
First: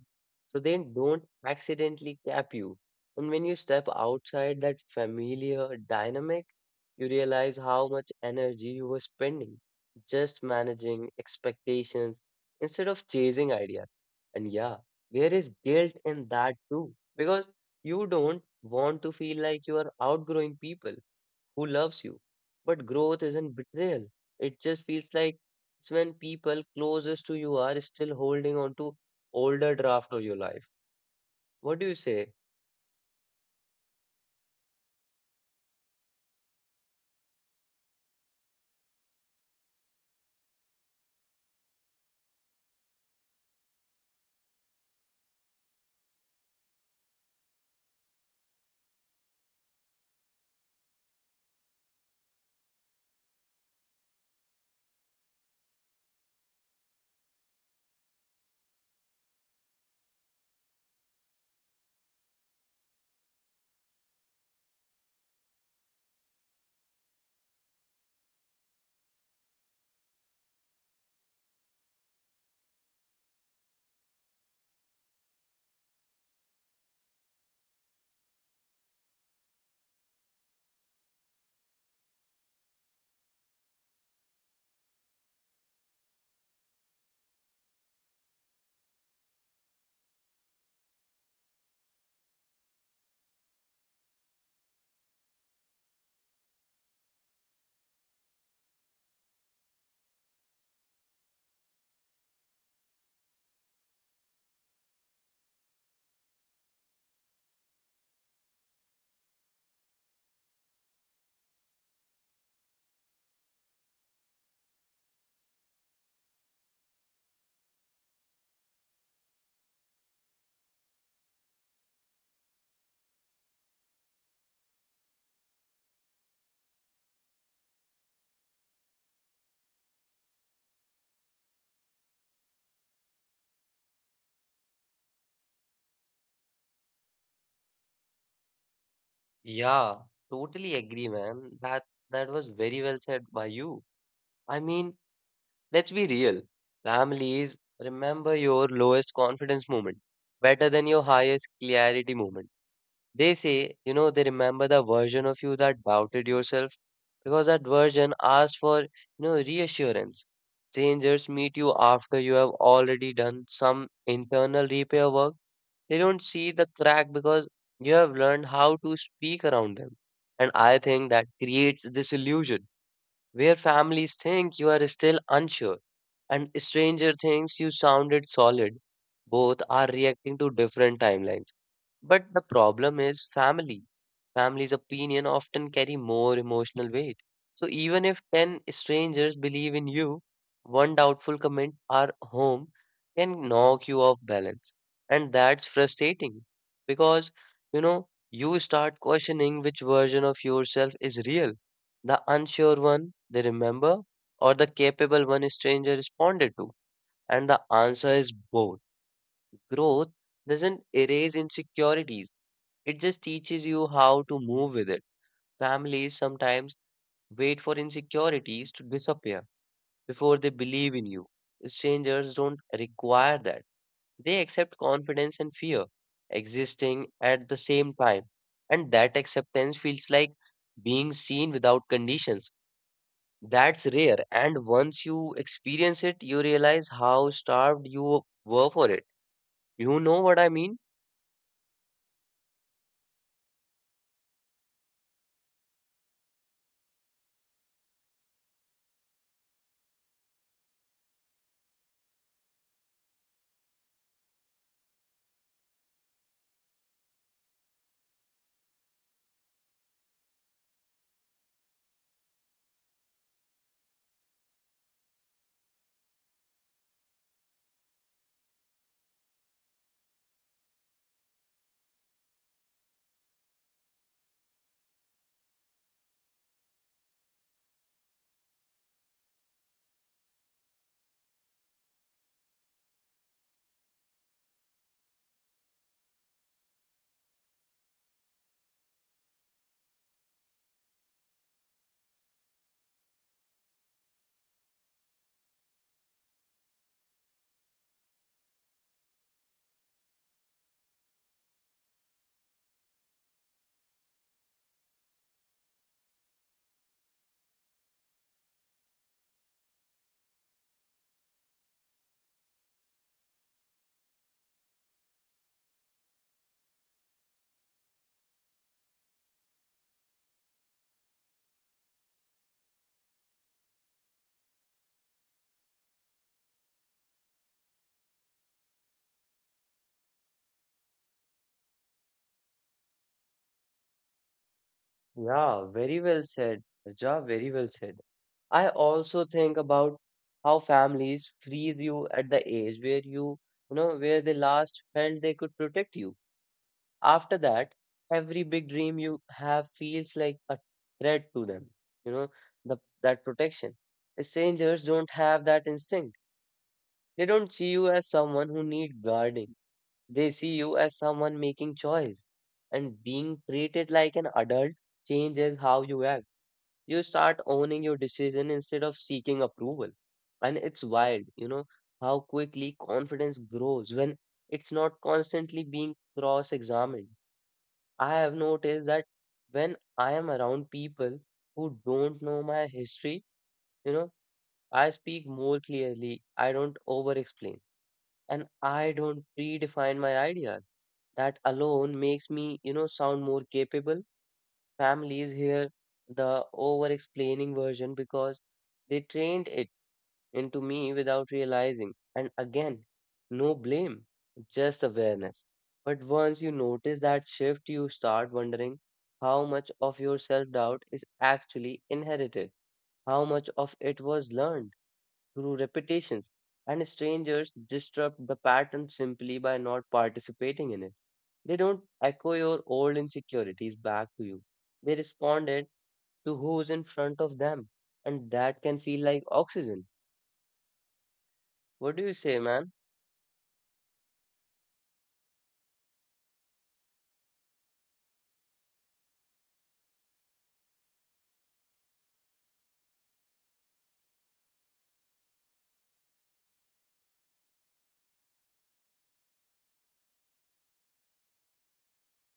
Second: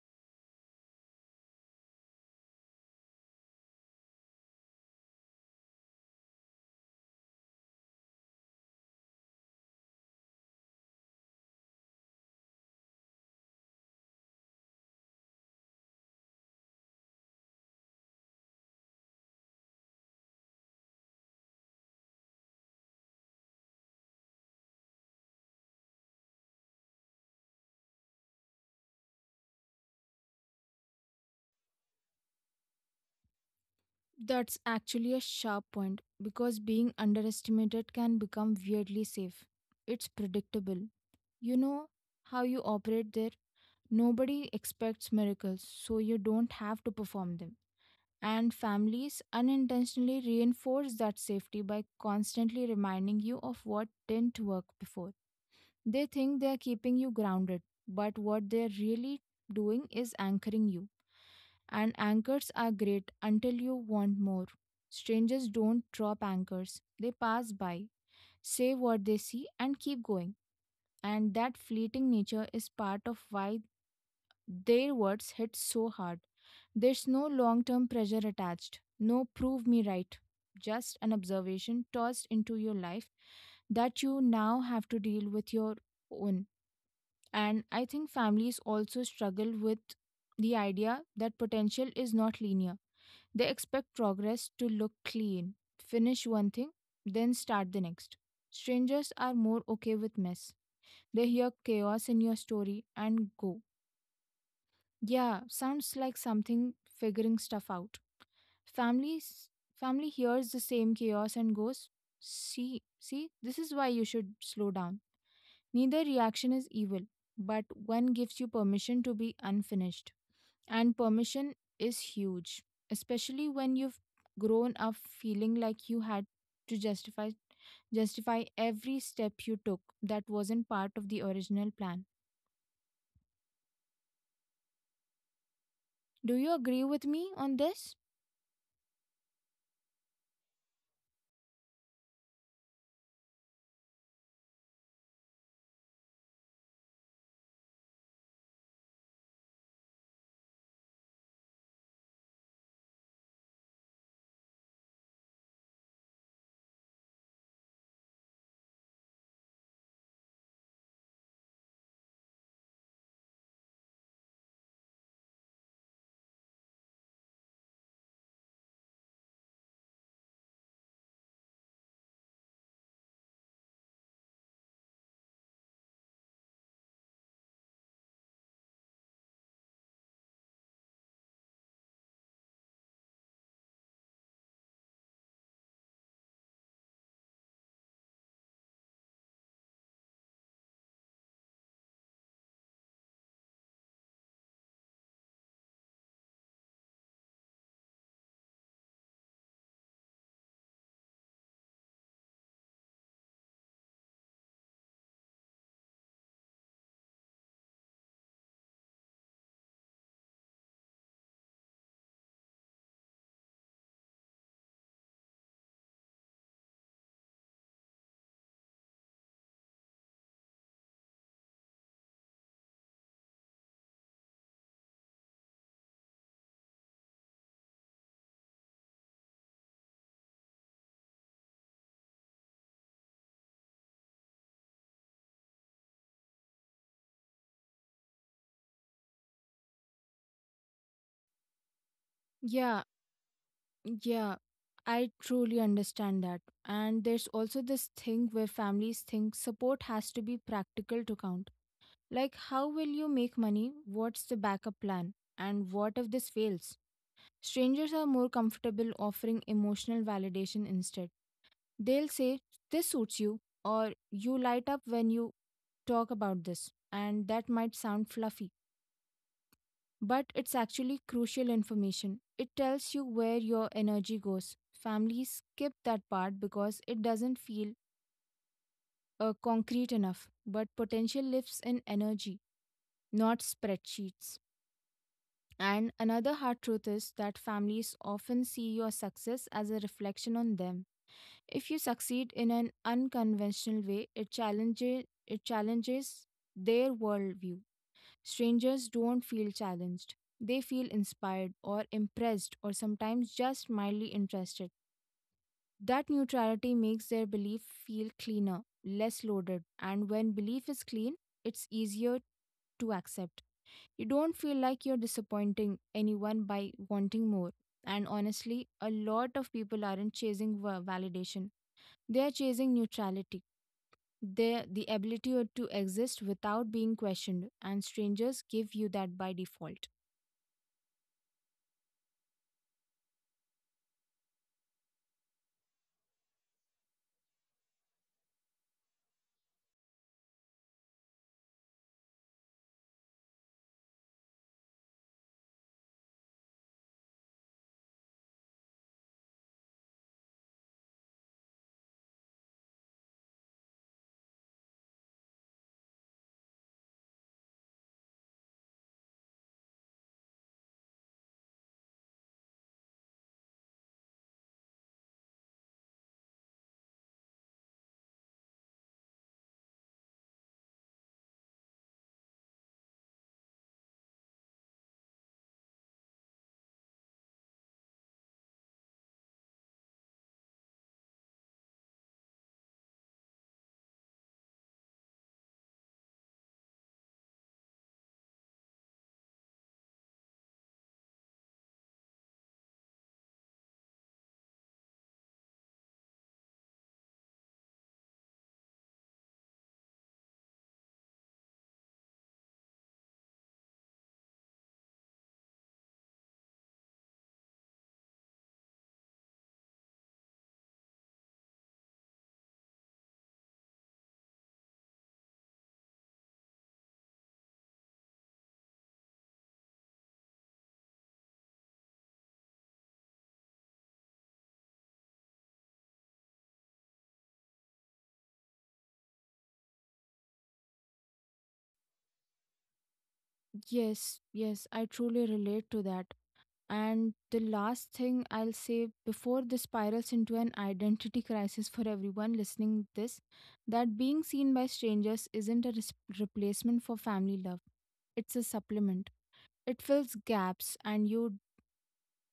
Speaker 1: So they don't accidentally cap you. And when you step outside that familiar dynamic, you realize how much energy you were spending just managing expectations instead of chasing ideas. And yeah, there is guilt in that too, because you don't want to feel like you are outgrowing people who loves you. But growth isn't betrayal. It just feels like it's when people closest to you are still holding on to older draft of your life. What do you say?
Speaker 2: That's actually a sharp point because being underestimated can become weirdly safe. It's predictable. You know how you operate there. Nobody expects miracles, so you don't have to perform them. And families unintentionally reinforce that safety by constantly reminding you of what didn't work before. They think they're keeping you grounded, but what they're really doing is anchoring you. And anchors are great until you want more. Strangers don't drop anchors, they pass by, say what they see, and keep going. And that fleeting nature is part of why their words hit so hard. There's no long term pressure attached, no prove me right, just an observation tossed into your life that you now have to deal with your own. And I think families also struggle with the idea that potential is not linear. They expect progress to look clean, finish one thing, then start the next. Strangers are more okay with mess. They hear chaos in your story and go, yeah, sounds like something figuring stuff out. Families family hears the same chaos and goes, "See, see, this is why you should slow down." Neither reaction is evil, but one gives you permission to be unfinished. And permission is huge, especially when you've grown up feeling like you had to justify every step you took that wasn't part of the original plan. Do you agree with me on this?
Speaker 1: Yeah, totally agree, man. That was very well said by you. I mean, let's be real. Families remember your lowest confidence moment better than your highest clarity moment. They remember the version of you that doubted yourself because that version asked for, reassurance. Strangers meet you after you have already done some internal repair work. They don't see the crack because you have learned how to speak around them. And I think that creates this illusion where families think you are still unsure and stranger thinks you sounded solid. Both are reacting to different timelines but the problem is family. Family's opinion often carry more emotional weight. So even if 10 strangers believe in you, one doubtful comment or home can knock you off balance. And that's frustrating because, you start questioning which version of yourself is real. The unsure one they remember or the capable one a stranger responded to. And the answer is both. Growth doesn't erase insecurities. It just teaches you how to move with it. Families sometimes wait for insecurities to disappear before they believe in you. Strangers don't require that. They accept confidence and fear existing at the same time. And that acceptance feels like being seen without conditions. That's rare. And once you experience it, you realize how starved you were for it. You know what I mean?
Speaker 2: Yeah, yeah. I truly understand that. And there's also this thing where families think support has to be practical to count. Like, how will you make money? What's the backup plan? And what if this fails? Strangers are more comfortable offering emotional validation instead. They'll say, this suits you, or you light up when you talk about this. And that might sound fluffy, but it's actually crucial information. It tells you where your energy goes. Families skip that part because it doesn't feel concrete enough, but potential lives in energy, not spreadsheets. And another hard truth is that families often see your success as a reflection on them. If you succeed in an unconventional way, it challenges their worldview. Strangers don't feel challenged. They feel inspired or impressed or sometimes just mildly interested. That neutrality makes their belief feel cleaner, less loaded, and when belief is clean, it's easier to accept. You don't feel like you're disappointing anyone by wanting more. And honestly, a lot of people aren't chasing validation, they are chasing neutrality, the ability to exist without being questioned, and strangers give you that by default.
Speaker 1: Yeah, very well said, Raja, very well said. I also think about how families freeze you at the age where you know, where they last felt they could protect you. After that, every big dream you have feels like a threat to them. You know, the, that protection. Strangers don't have that instinct. They don't see you as someone who need guarding. They see you as someone making choice. And being treated like an adult changes how you act. You start owning your decision instead of seeking approval. And it's wild, how quickly confidence grows when it's not constantly being cross examined. I have noticed that when I am around people who don't know my history, you know, I speak more clearly, I don't over explain, and I don't predefine my ideas. That alone makes me, sound more capable. Families hear the over explaining version because they trained it into me without realizing. And again, no blame, just awareness. But once you notice that shift, you start wondering how much of your self doubt is actually inherited, how much of it was learned through repetitions. And strangers disrupt the pattern simply by not participating in it. They don't echo your old insecurities back to you. They responded to who's in front of them. And that can feel like oxygen. What do you say, man?
Speaker 2: Yes, yes, I truly relate to that. And the last thing I'll say before this spirals into an identity crisis for everyone listening this, that being seen by strangers isn't a replacement for family love. It's a supplement. It fills gaps and you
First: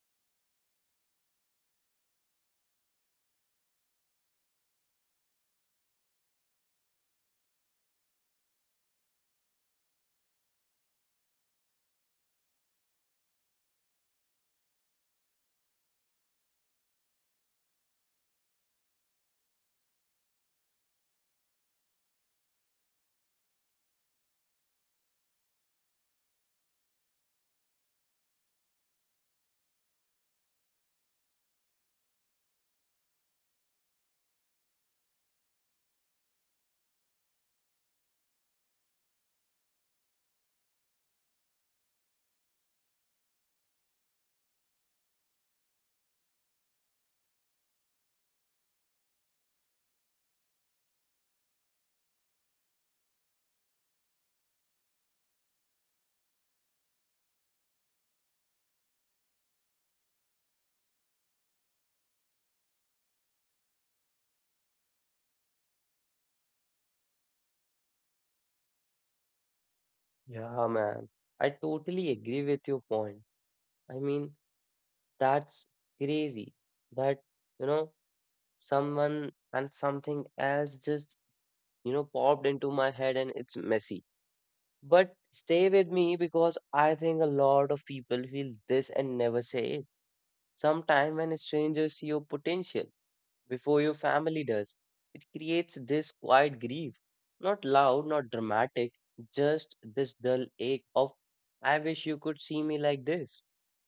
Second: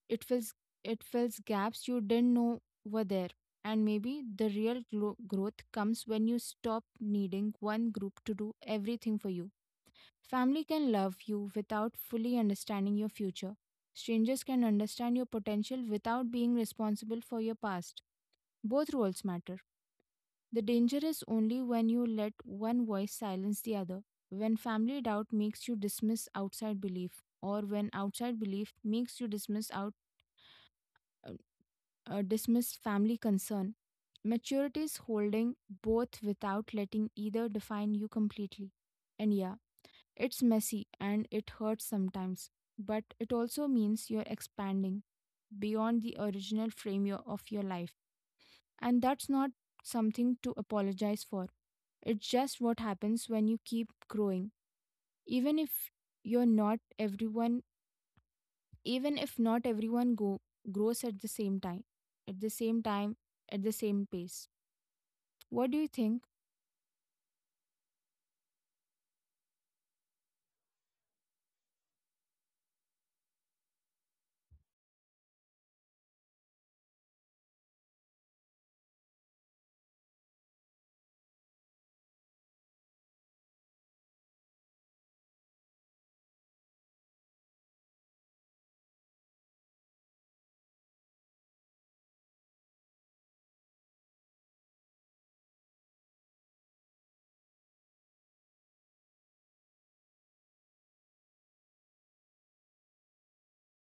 Speaker 2: It fills it fills gaps you didn't know were there. And maybe the real growth comes when you stop needing one group to do everything for you. Family can love you without fully understanding your future. Strangers can understand your potential without being responsible for your past. Both roles matter. The danger is only when you let one voice silence the other, when family doubt makes you dismiss outside belief, or when outside belief makes you dismissed family concern. Maturity is holding both without letting either define you completely. And yeah, it's messy and it hurts sometimes, but it also means you're expanding beyond the original frame of your life. And that's not something to apologize for. It's just what happens when you keep growing. Even if you're not everyone even if not grows at the same time at the same pace. What do you think?
Speaker 1: Yeah, man. I totally agree with your point. I mean, that's crazy that, you know, someone and something else just, popped into my head and it's messy. But stay with me because I think a lot of people feel this and never say it. Sometimes when strangers see your potential, before your family does, it creates this quiet grief, not loud, not dramatic, just this dull ache of, I wish you could see me like this.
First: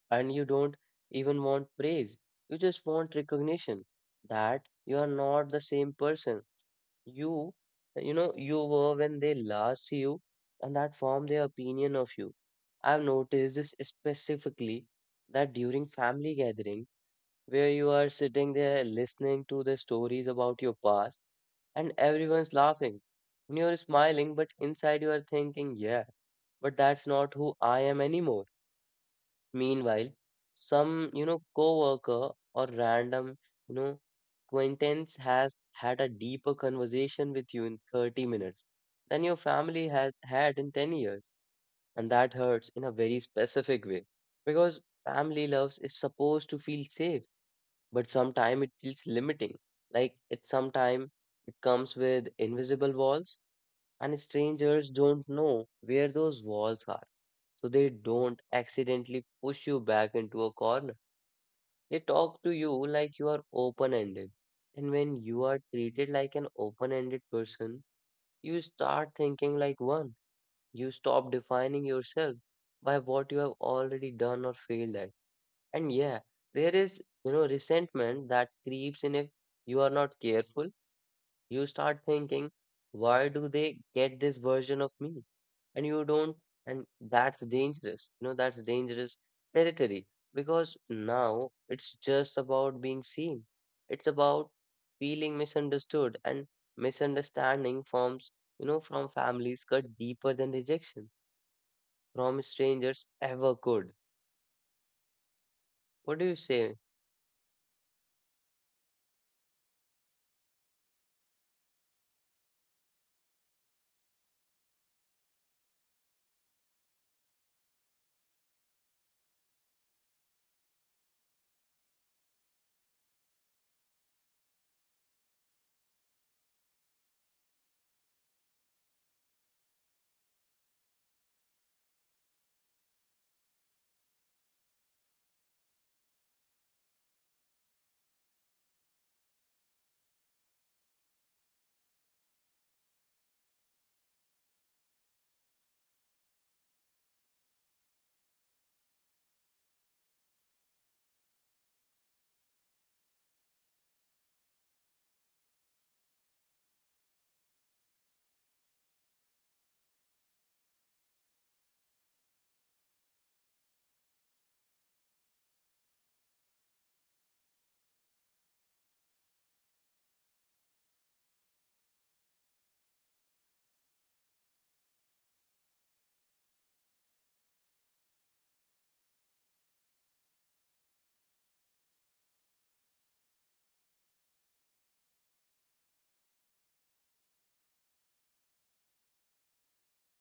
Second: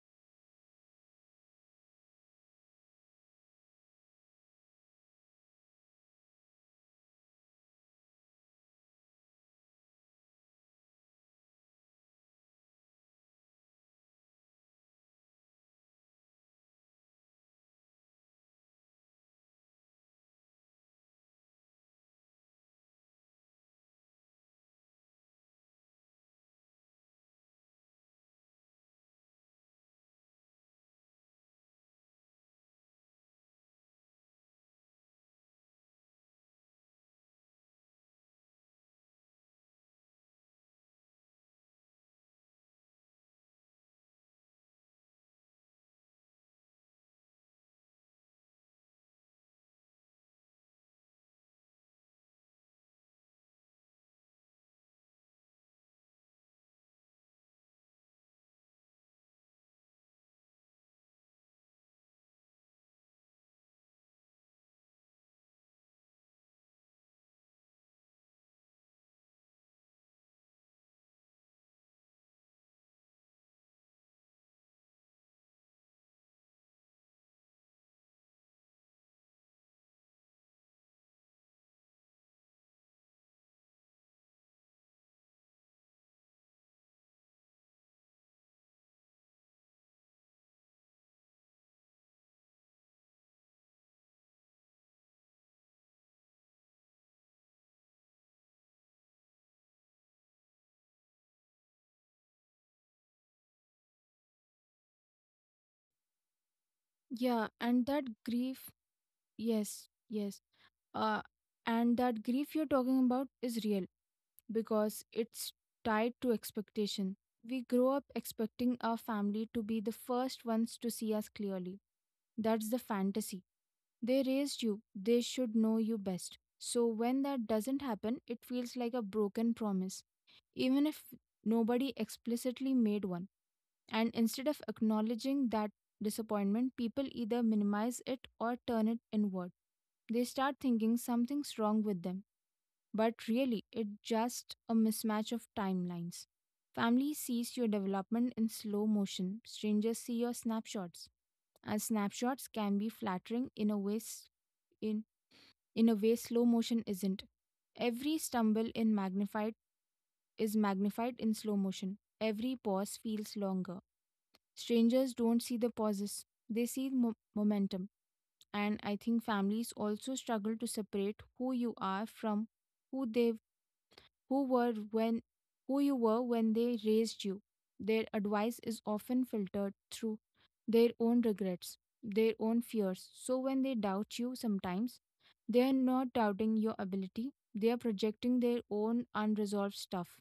Speaker 1: And you don't even want praise, you just want recognition that you are not the same person you, you were when they last see you, and that form their opinion of you. I've noticed this specifically that during family gatherings where you are sitting there listening to the stories about your past and everyone's laughing. And you're smiling, but inside you are thinking, yeah, but that's not who I am anymore. Meanwhile, some coworker or random, you know, acquaintance has had a deeper conversation with you in 30 minutes than your family has had in 10 years. And that hurts in a very specific way because family loves is supposed to feel safe but sometimes it feels limiting. Like it sometimes it comes with invisible walls, and strangers don't know where those walls are. So they don't accidentally push you back into a corner. They talk to you like you are open ended. And when you are treated like an open ended person, you start thinking like one. You stop defining yourself by what you have already done or failed at. And yeah, there is resentment that creeps in if you are not careful. You start thinking, why do they get this version of me? And you don't, and that's dangerous. You know, that's dangerous territory because now it's just about being seen. It's about feeling misunderstood and misunderstanding forms from families cut deeper than rejection from strangers ever could. What do you say?
Speaker 2: Yeah, and that grief yes yes uh and that grief you're talking about is real because it's tied to expectation. We grow up expecting our family to be the first ones to see us clearly. That's the fantasy. They raised you, they should know you best. So when that doesn't happen, it feels like a broken promise, even if nobody explicitly made one. And instead of acknowledging that disappointment, people either minimize it or turn it inward. They start thinking something's wrong with them, but really, it's just a mismatch of timelines. Family sees your development in slow motion, strangers see your snapshots. And snapshots can be flattering in a way in, in a way slow motion isn't. Every stumble in magnified is magnified in slow motion. Every pause feels longer. Strangers don't see the pauses, they see momentum. And I think families also struggle to separate who you are from who they who were when who you were when they raised you. Their advice is often filtered through their own regrets, their own fears. So when they doubt you sometimes, they are not doubting your ability, they are projecting their own unresolved stuff.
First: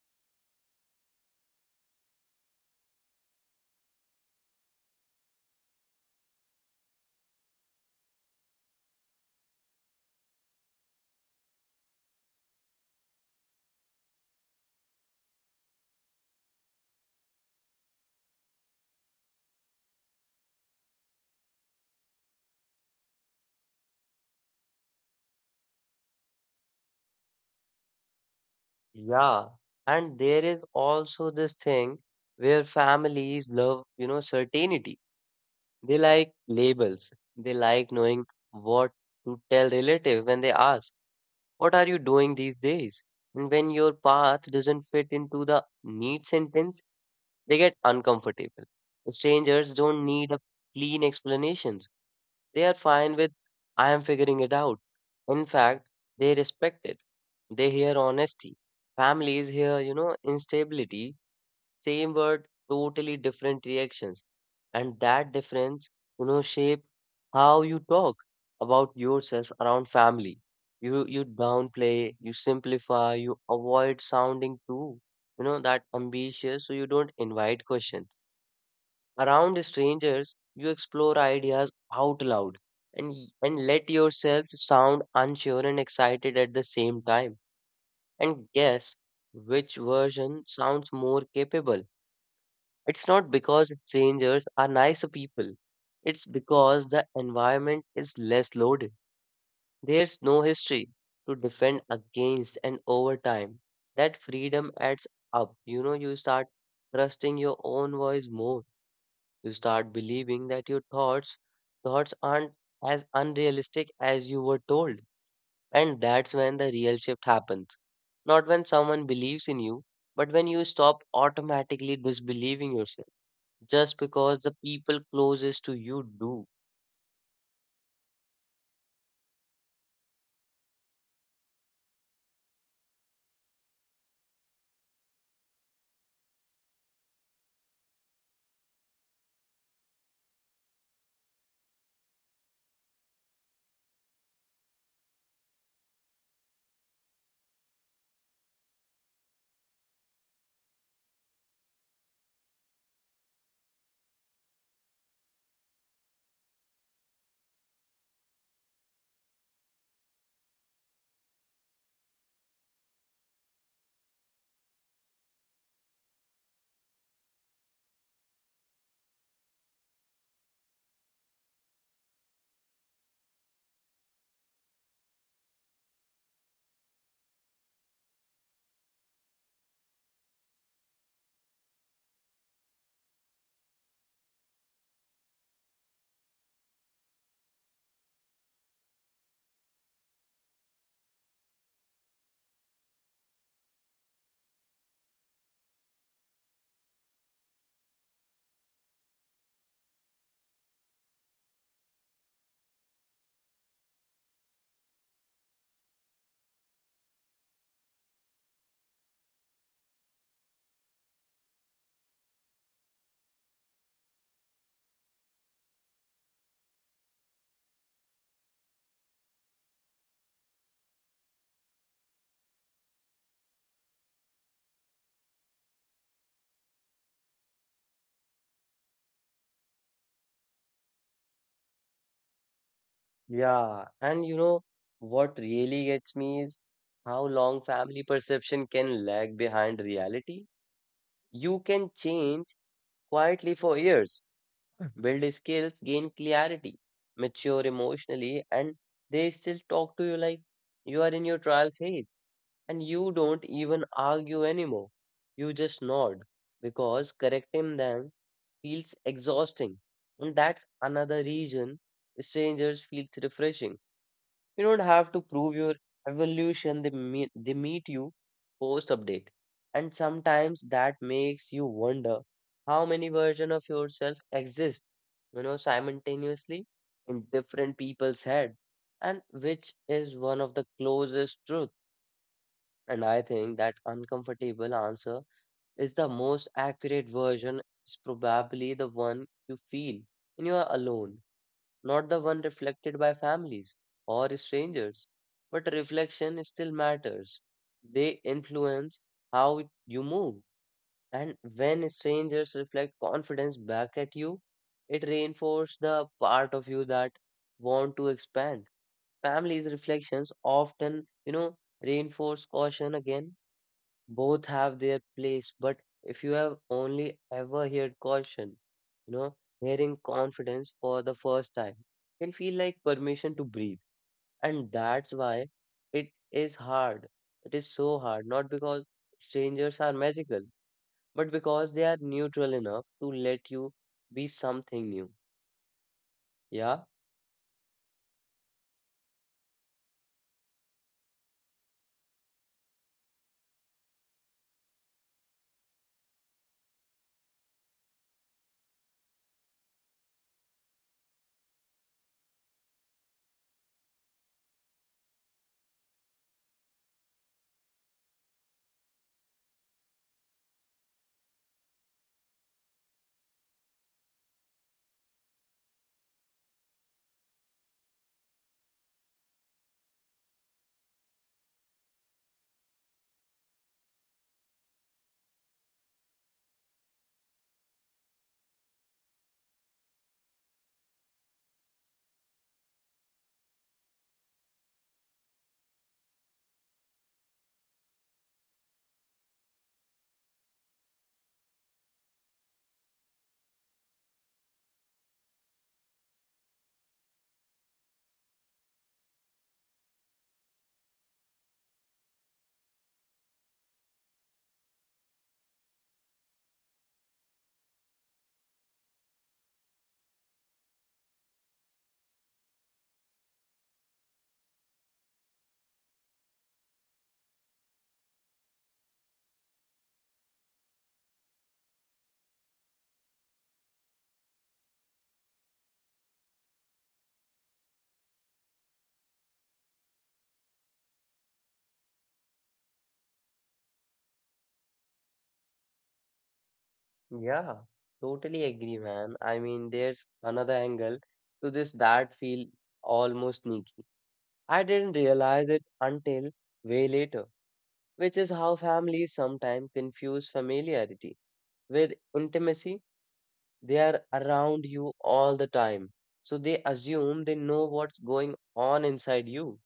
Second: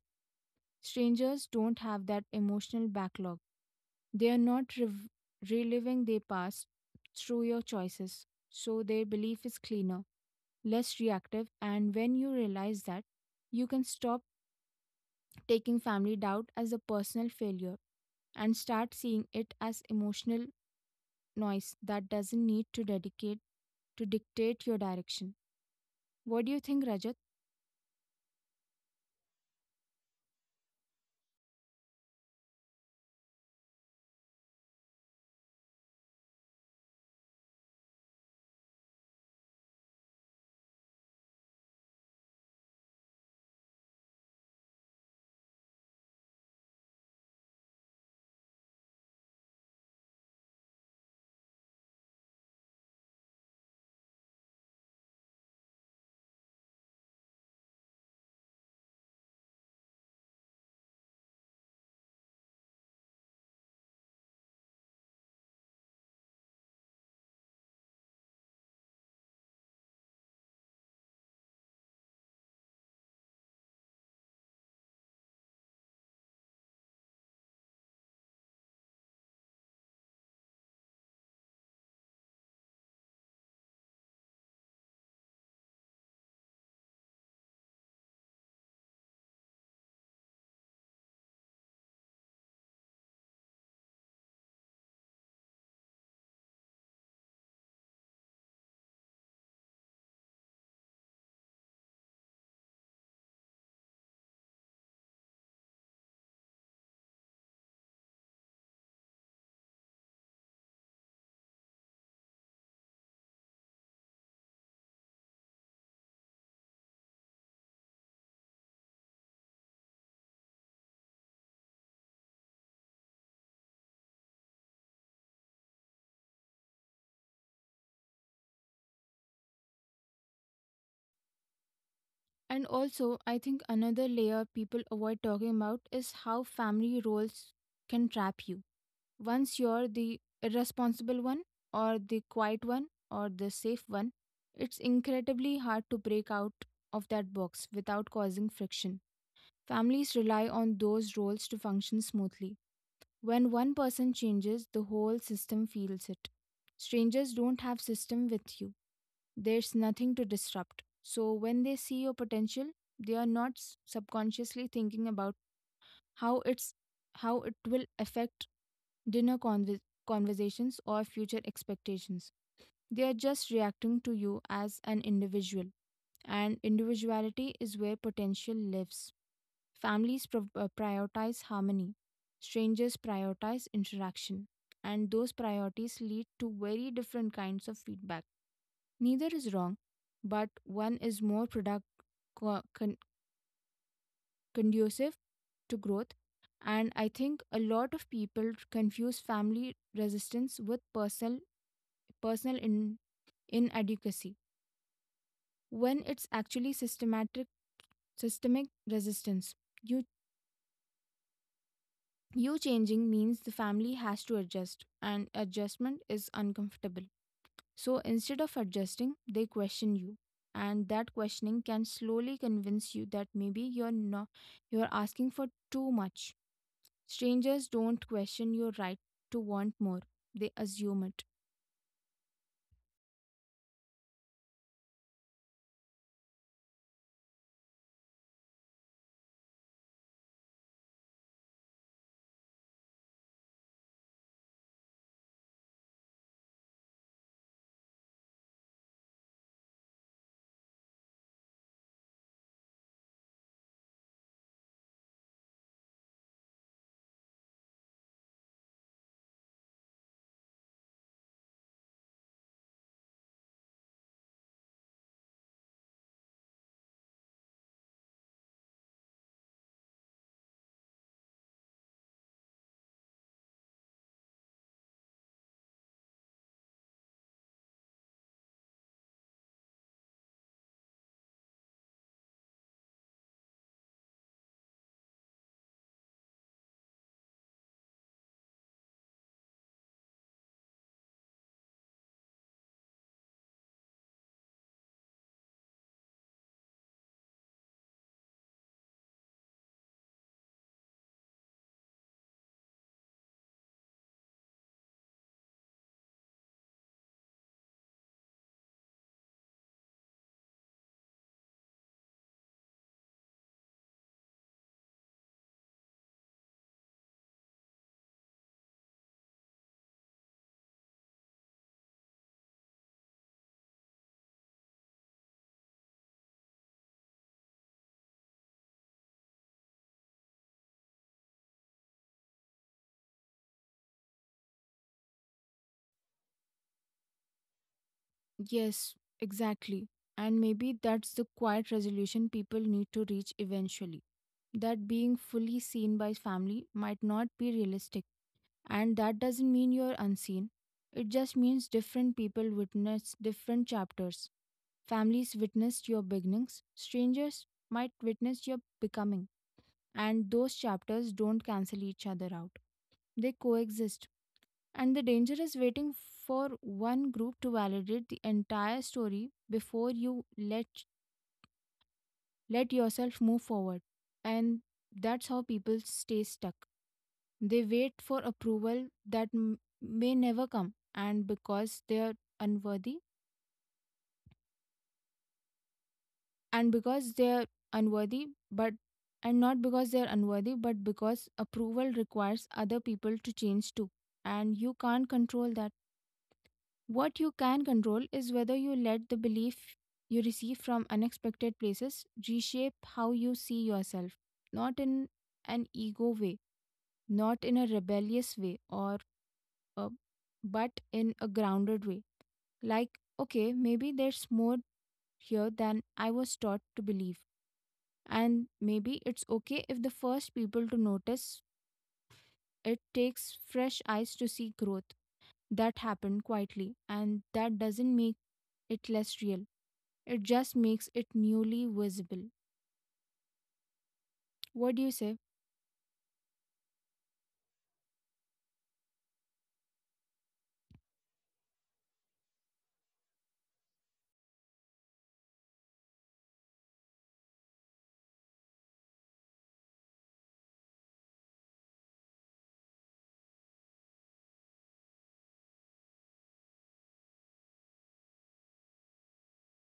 Speaker 2: Strangers don't have that emotional backlog. They are not reliving their past through your choices, so their belief is cleaner, less reactive, and when you realize that, you can stop taking family doubt as a personal failure and start seeing it as emotional noise that doesn't need to dictate your direction. What do you think, Rajat?
Speaker 1: Yeah, and there is also this thing where families love certainty. They like labels. They like knowing what to tell relative when they ask, "What are you doing these days?" And when your path doesn't fit into the neat sentence, they get uncomfortable. Strangers don't need a clean explanation. They are fine with, I am figuring it out. In fact, they respect it. They hear honesty. Families hear instability, same word, totally different reactions. And that difference shape how you talk about yourself around family. You downplay, you simplify, you avoid sounding too, you know, that ambitious so you don't invite questions. Around strangers, you explore ideas out loud and, and let yourself sound unsure and excited at the same time. And guess which version sounds more capable? It's not because strangers are nicer people, it's because the environment is less loaded. There's no history to defend against, and over time, that freedom adds up. You know, you start trusting your own voice more you start believing that your thoughts aren't as unrealistic as you were told. And that's when the real shift happens. Not when someone believes in you, but when you stop automatically disbelieving yourself just because the people closest to you do.
Speaker 2: And also, I think another layer people avoid talking about is how family roles can trap you. Once you're the irresponsible one, or the quiet one, or the safe one, it's incredibly hard to break out of that box without causing friction. Families rely on those roles to function smoothly. When one person changes, the whole system feels it. Strangers don't have system with you. There's nothing to disrupt. So when they see your potential, they are not subconsciously thinking about how it's how it will affect dinner conver- conversations or future expectations. They are just reacting to you as an individual, and individuality is where potential lives. Families prioritize harmony, strangers prioritize interaction, and those priorities lead to very different kinds of feedback. Neither is wrong, but one is more co- con- conducive to growth. And I think a lot of people confuse family resistance with personal inadequacy when it's actually systematic systemic resistance. You you changing means the family has to adjust, and adjustment is uncomfortable. So instead of adjusting, they question you. And that questioning can slowly convince you that maybe you're not you're asking for too much. Strangers don't question your right to want more. They assume it.
Speaker 1: Yeah, and you know what really gets me is how long family perception can lag behind reality. You can change quietly for years build skills, gain clarity, mature emotionally, and they still talk to you like you are in your trial phase and you don't even argue anymore. You just nod because correcting them feels exhausting. And that's another reason strangers feels refreshing you don't have to prove your evolution. They meet you post update. And sometimes that makes you wonder how many versions of yourself exist, you know, simultaneously in different people's head. And which is one of the closest truth. And I think that uncomfortable answer is the most accurate version is probably the one you feel when you are alone not the one reflected by families or strangers. But reflection still matters. They influence how you move. And when strangers reflect confidence back at you, it reinforces the part of you that want to expand. Families' reflections often reinforce caution again both have their place, but if you have only ever heard caution, you know, hearing confidence for the first time can feel like permission to breathe. And that's why it is hard. It is so hard, not because strangers are magical, but because they are neutral enough to let you be something new. Yeah,
Speaker 2: Yes, exactly. And maybe that's the quiet resolution people need to reach eventually. That being fully seen by family might not be realistic. And that doesn't mean you're unseen. It just means different people witness different chapters. Families witnessed your beginnings, strangers might witness your becoming, and those chapters don't cancel each other out. They coexist. And the danger is waiting for one group to validate the entire story before you let let yourself move forward. And that's how people stay stuck. They wait for approval that may never come, and because they are unworthy, and because they're unworthy but and not because they're unworthy, but because approval requires other people to change too, and you can't control that. What you can control is whether you let the belief you receive from unexpected places reshape how you see yourself, not in an ego way, not in a rebellious way a, but in a grounded way, like, okay, maybe there's more here than I was taught to believe. And maybe it's okay if the first people to notice, it takes fresh eyes to see growth that happened quietly, and that doesn't make it less real. It just makes it newly visible. What do you say?
Speaker 1: yeah, totally agree, man. I mean, there's another angle to this that feel almost sneaky I didn't realize it until way later, which is how families sometimes confuse familiarity with intimacy. They are around you all the time, so they assume they know what's going on inside you.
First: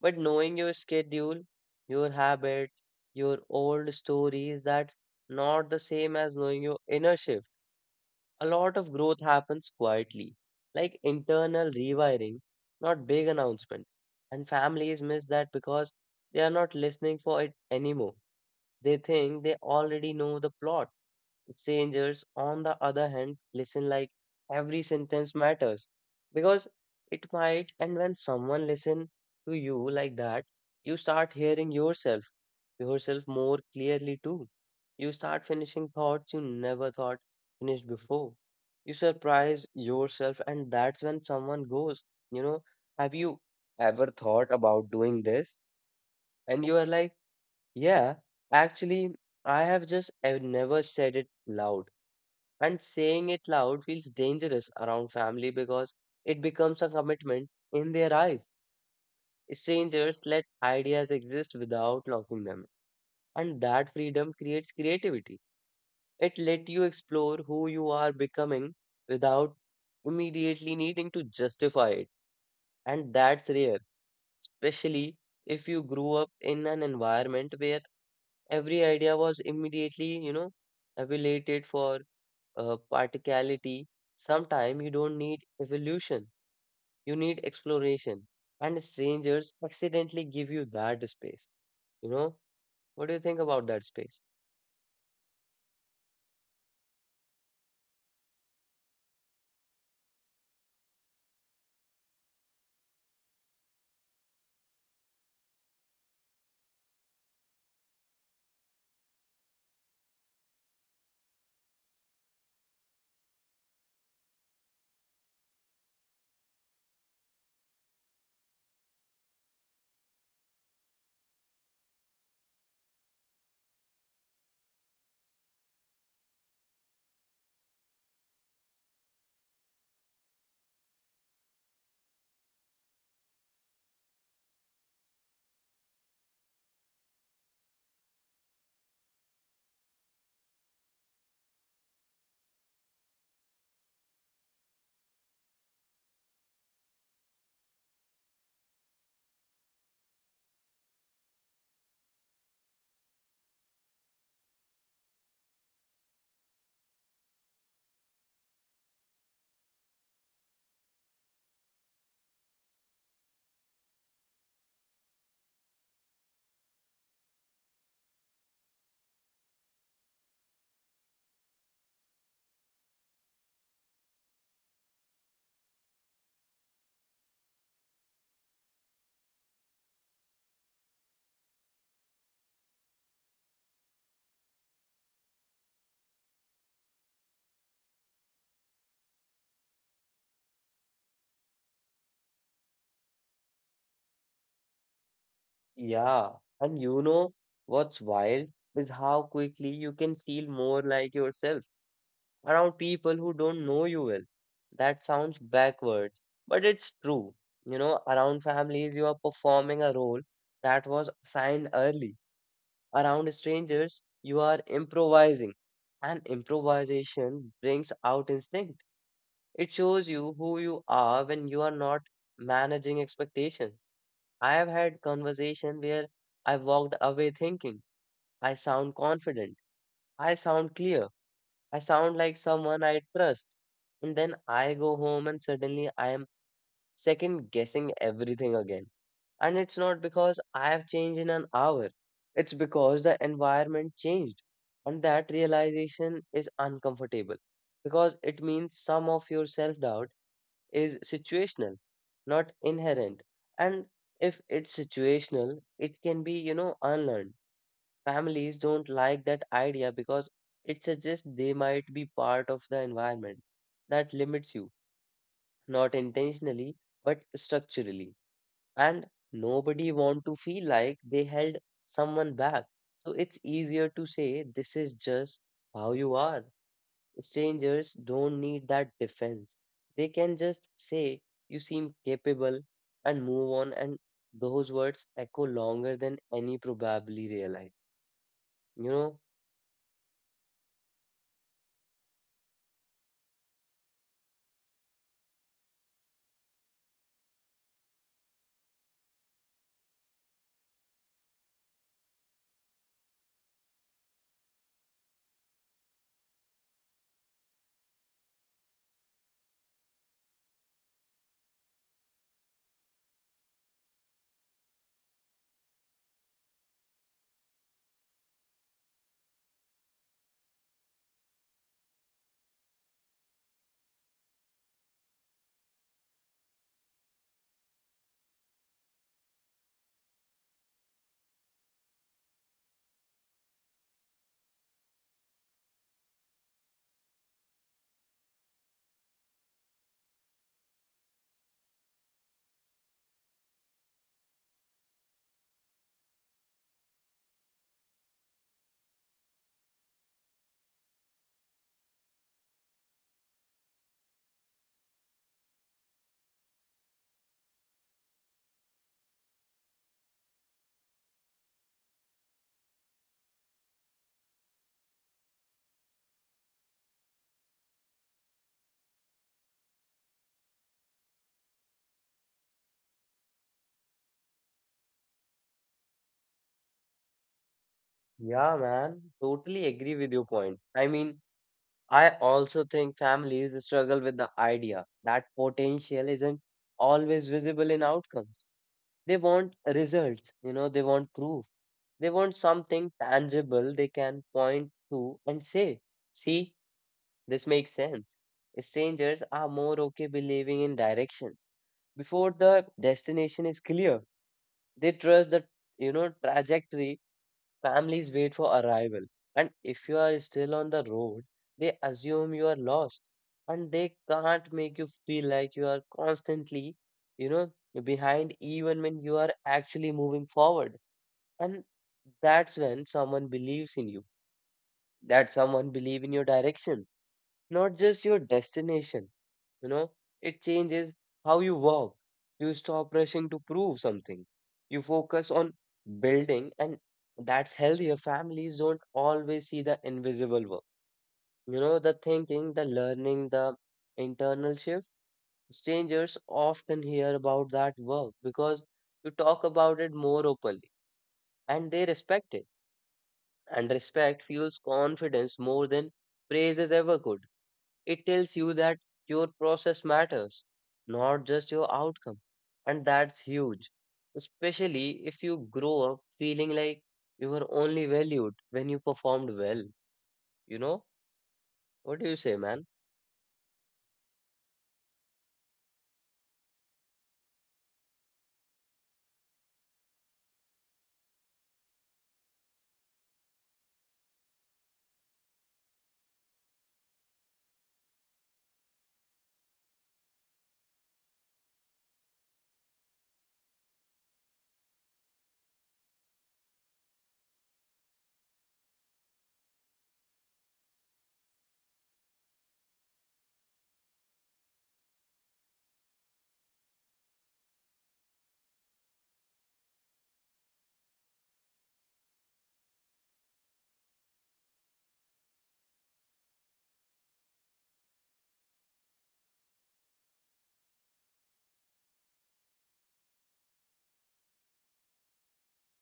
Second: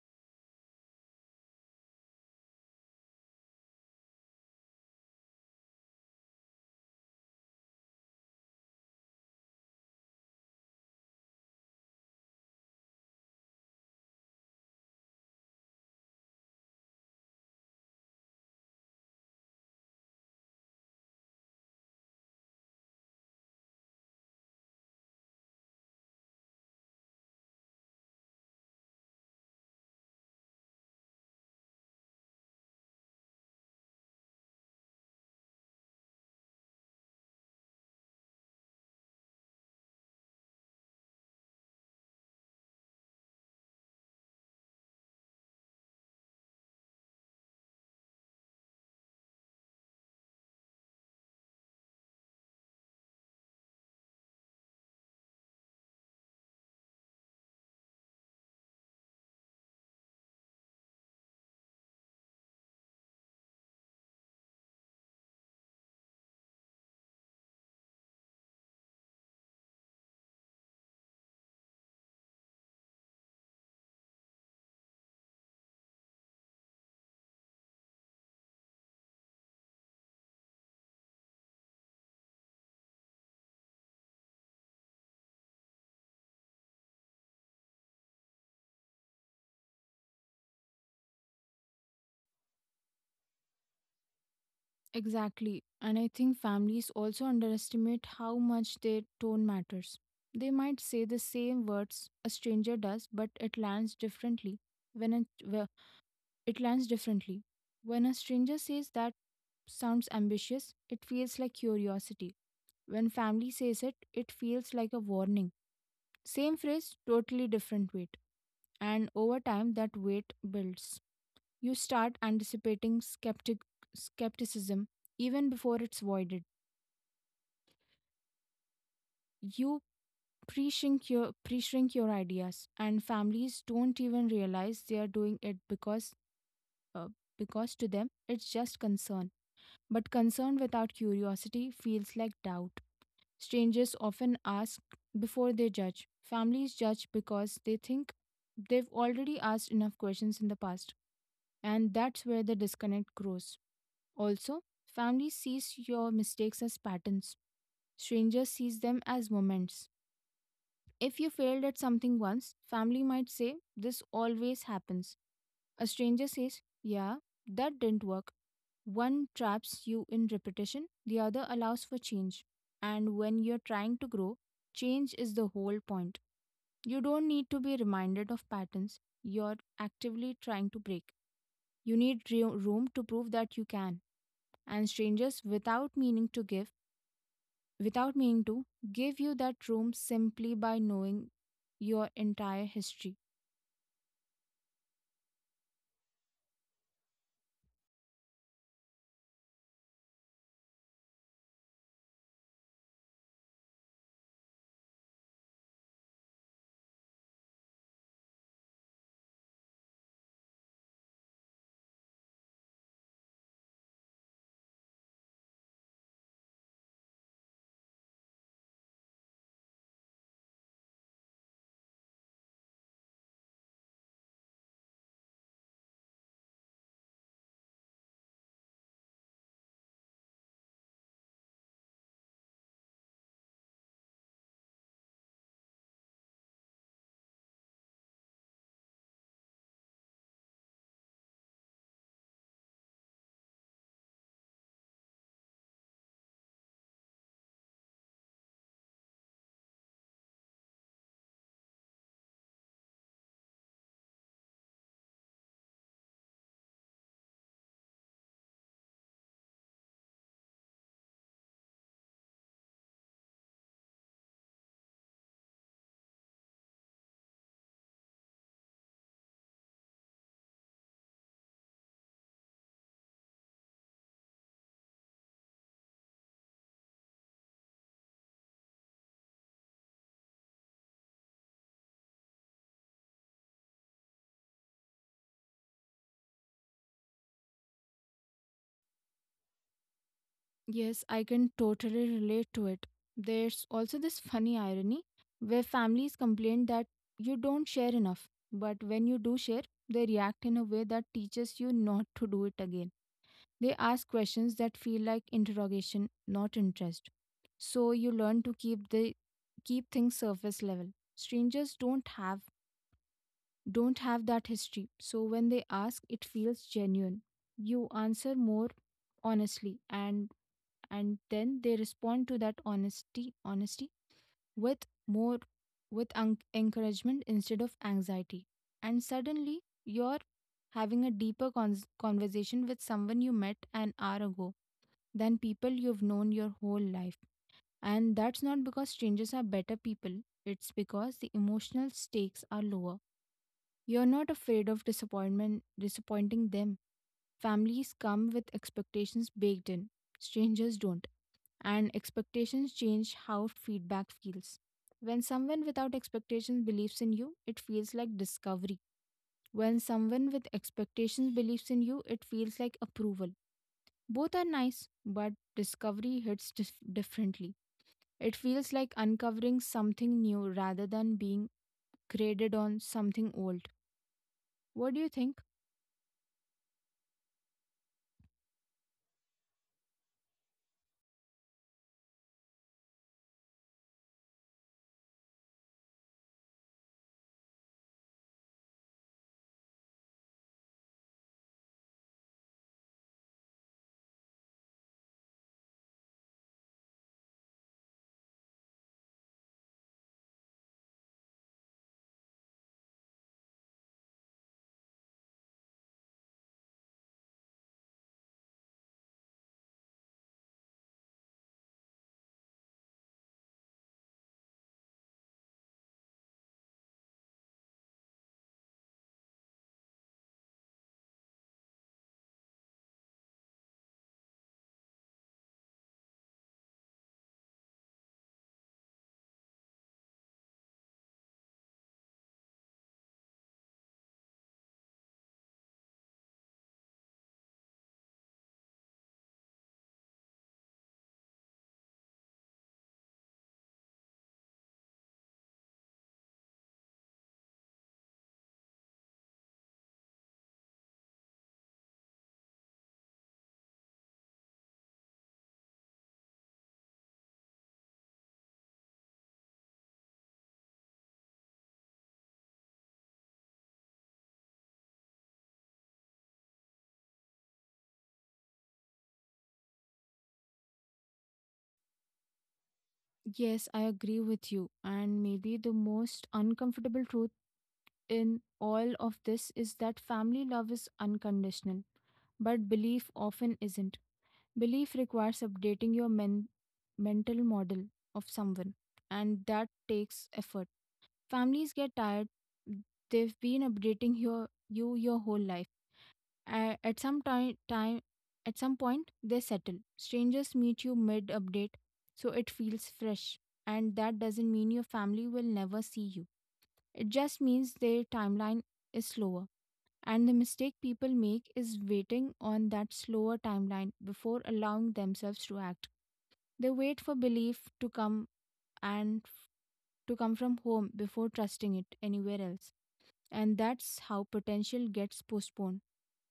Speaker 1: But knowing your schedule, your habits, your old stories, that's not the same as knowing your inner shift a lot of growth happens quietly, like internal rewiring, not big announcement. And families miss that because they are not listening for it anymore. They think they already know the plot. Strangers, on the other hand, listen like every sentence matters because it might. And when someone listens to you like that, you start hearing yourself more clearly too. You start finishing thoughts you never thought finished before. You surprise yourself, and that's when someone goes, you know, have you ever thought about doing this? And you are like, yeah, actually, I have just I've never said it loud and saying it loud feels dangerous around family because it becomes a commitment in their eyes. Strangers let ideas exist without locking them, and that freedom creates creativity. It let you explore who you are becoming without immediately needing to justify it, and that's rare, especially if you grew up in an environment where every idea was immediately evaluated for practicality. Sometimes you don't need evolution, you need exploration. And strangers accidentally give you that space. You know, what do you think about that space?
Speaker 2: Exactly. And I think families also underestimate how much their tone matters. They might say the same words a stranger does, but it lands differently when It lands differently. When a stranger says that sounds ambitious, it feels like curiosity. When family says it, it feels like a warning. Same phrase, totally different weight. And over time, that weight builds. You start anticipating skepticism even before it's voided. You pre-shrink your ideas, and families don't even realize they are doing it uh, because to them, it's just concern. But concern without curiosity feels like doubt. Strangers often ask before they judge. Families judge because they think they've already asked enough questions in the past, and that's where the disconnect grows. Also, family sees your mistakes as patterns. Strangers sees them as moments. If you failed at something once, family might say this always happens. A stranger says, yeah, that didn't work. One traps you in repetition, the other allows for change. And when you're trying to grow, change is the whole point. You don't need to be reminded of patterns you're actively trying to break. You need room to prove that you can. And strangers, without meaning to, give you that room simply by knowing your entire history.
Speaker 1: Yeah. And you know what's wild is how quickly you can feel more like yourself around people who don't know you well. That sounds backwards, but it's true. You know, around families, you are performing a role that was assigned early Around strangers, you are improvising, and improvisation brings out instinct. It shows you who you are when you are not managing expectations. I have had conversation where I walked away thinking, I sound confident, I sound clear, I sound like someone I trust. And then I go home and suddenly I am second guessing everything again. And it's not because I have changed in an hour, it's because the environment changed. And that realization is uncomfortable because it means some of your self doubt is situational, not inherent. And if it's situational, it can be unlearned. Families don't like that idea because it suggests they might be part of the environment that limits you, not intentionally, but structurally and nobody want to feel like they held someone back. So it's easier to say this is just how you are. Strangers don't need that defense. They can just say you seem capable and move on and those words echo longer than any probably realize. You know?
Speaker 2: Yes, I can totally relate to it. There's also this funny irony where families complain that you don't share enough, but when you do share, they react in a way that teaches you not to do it again. They ask questions that feel like interrogation, not interest. So you learn to keep things surface level. Strangers don't have that history. So when they ask, it feels genuine. You answer more honestly, and then they respond to that honesty with encouragement instead of anxiety, and suddenly you're having a deeper cons conversation with someone you met an hour ago than people you've known your whole life. And that's not because strangers are better people, it's because the emotional stakes are lower. You're not afraid of disappointment disappointing them. Families come with expectations baked in, strangers don't. And expectations change how feedback feels. When someone without expectations believes in you, it feels like discovery. When someone with expectations believes in you, it feels like approval. Both are nice, but discovery hits differently. It feels like uncovering something new rather than being graded on something old. What do you think?
Speaker 1: Yeah, man, totally agree with your point. I mean, I also think families struggle with the idea that potential isn't always visible in outcomes. They want results, you know, they want proof. They want something tangible they can point to and say, see, this makes sense. Strangers are more okay believing in directions before the destination is clear. They trust the trajectory Families wait for arrival, and if you are still on the road, they assume you are lost, and they can't make you feel like you are constantly, you know, behind even when you are actually moving forward. And that's when someone believes in you, that someone believe in your direction not just your destination. You know, it changes how you walk. You stop rushing to prove something. You focus on building, and that's healthier. Families don't always see the invisible work. You know, the thinking, the learning, the internal shift. Strangers often hear about that work because you talk about it more openly and they respect it. And respect fuels confidence more than praises ever could. It tells you that your process matters, not just your outcome. And that's huge, especially if you grow up feeling like you were only valued when you performed well. You know? What do you say, man?
Speaker 2: Yes, I agree with you. And maybe the most uncomfortable truth in all of this is that family love is unconditional, but belief often isn't. Belief requires updating your mental model of someone, and that takes effort. Families get tired. They've been updating your whole life. a- At some time, time, at some point, they settle. Strangers meet you mid update, so it feels fresh. And that doesn't mean your family will never see you. It just means their timeline is slower. And the mistake people make is waiting on that slower timeline before allowing themselves to act. They wait for belief to come and to come from home before trusting it anywhere else. And that's how potential gets postponed.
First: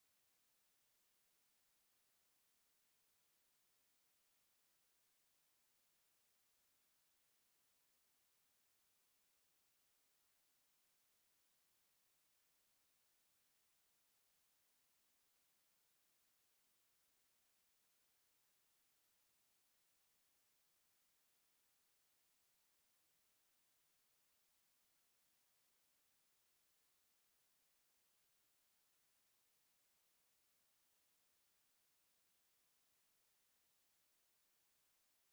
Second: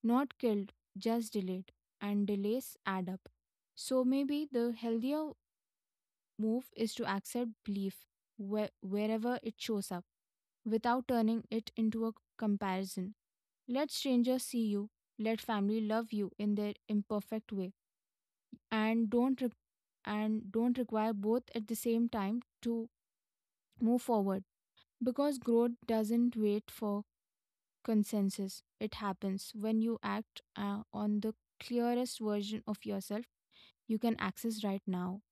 Speaker 2: Not killed, just delayed, and delays add up. So maybe the healthier move is to accept belief wherever it shows up without turning it into a comparison. Let strangers see you, let family love you in their imperfect way, and don't require both at the same time to move forward, because growth doesn't wait for consensus. It happens when you act on the clearest version of yourself you can access right now,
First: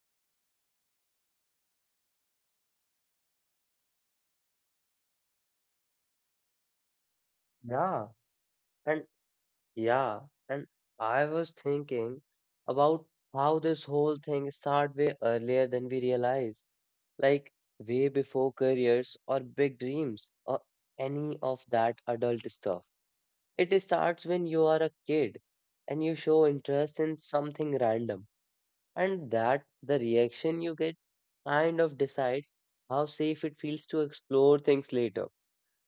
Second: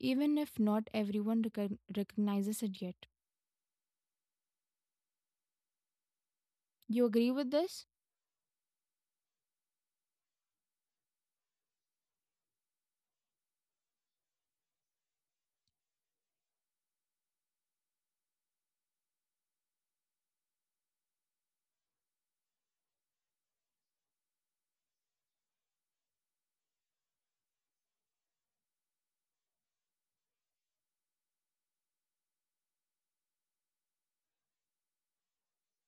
Speaker 2: even if not everyone recognizes it yet. You agree with this?
Speaker 1: Yeah, And yeah, and I was thinking about how this whole thing started way earlier than we realize, like way before careers or big dreams or any of that adult stuff. It starts when you are a kid and you show interest in something random, and that the reaction you get kind of decides how safe it feels to explore things later.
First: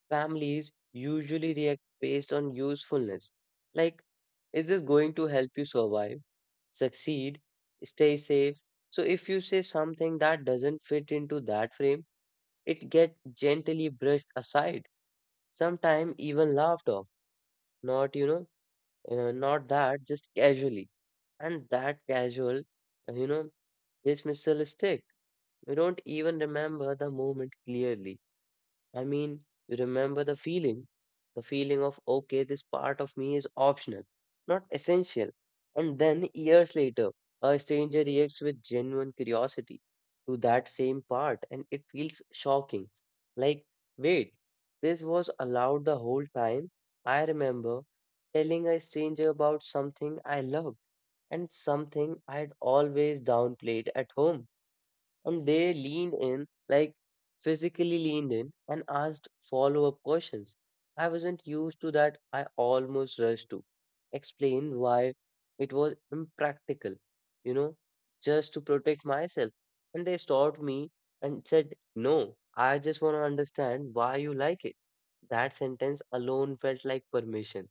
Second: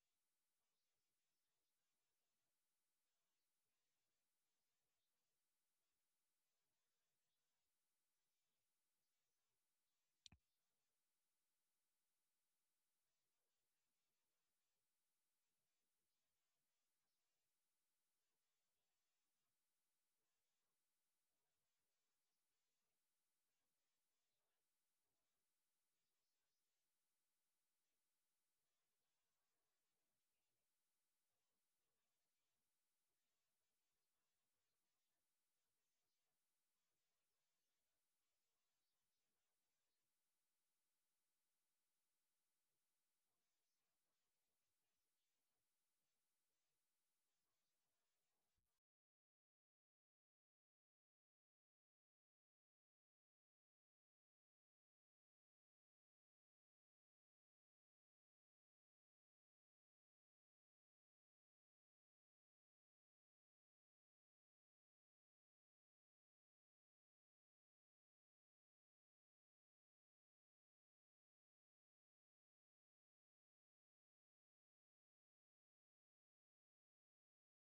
Speaker 1: Families usually react based on usefulness, like, is this going to help you survive, succeed, stay safe? So, if you say something that doesn't fit into that frame, it gets gently brushed aside, sometimes even laughed off, not, you know, not that, just casually. And that casual, uh, you know, dismissal stick. We don't even remember the moment clearly. I mean, remember the feeling of, okay, this part of me is optional, not essential. And then years later, a stranger reacts with genuine curiosity to that same part, and it feels shocking. Like, wait, this was allowed the whole time. I remember telling a stranger about something I loved and something I had always downplayed at home. And they leaned in, like physically leaned in, and asked follow up questions. I wasn't used to that. I almost rushed to explain why it was impractical, you know, just to protect myself. And they stopped me and said, No, I just want to understand why you like it. That sentence alone felt like permission.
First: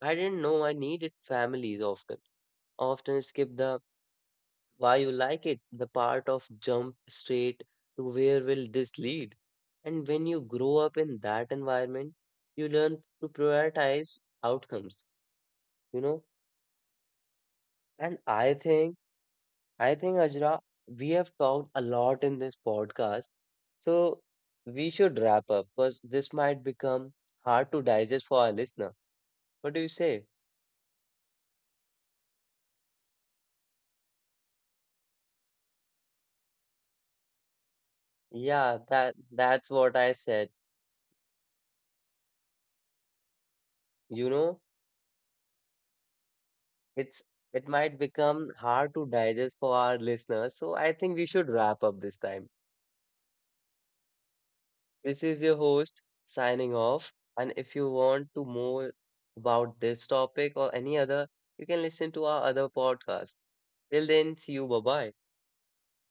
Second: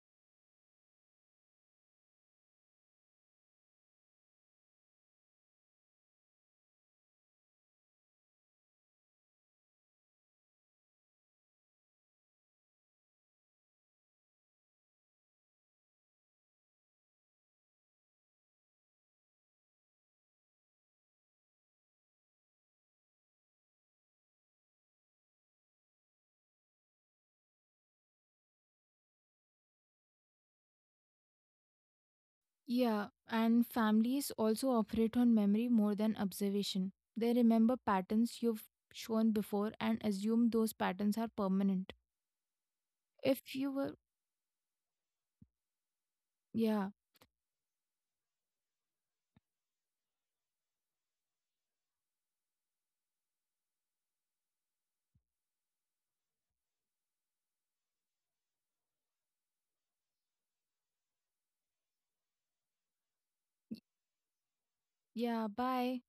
Speaker 1: I didn't know I needed families often. Often skip the why you like it? The part of jump straight to where will this lead? And when you grow up in that environment, you learn to prioritize outcomes, you know? And I think, Ajra, we have talked a lot in this podcast. So we should wrap up because this might become hard to digest for our listener. What do you say?
Speaker 2: Yeah, and families also operate on memory more than observation. They remember patterns you've
Speaker 1: Yeah, that
Speaker 2: shown
Speaker 1: that's
Speaker 2: before
Speaker 1: what
Speaker 2: and
Speaker 1: I said.
Speaker 2: assume those patterns are permanent. If you were,
Speaker 1: You know,
Speaker 2: yeah,
Speaker 1: It's it might become hard to digest for our listeners, so I think we should wrap up this time. This is your host signing off, and if you want to more about this topic or any other, you can listen to our other podcast. Till then, see you. Bye bye.
Speaker 2: yeah, bye.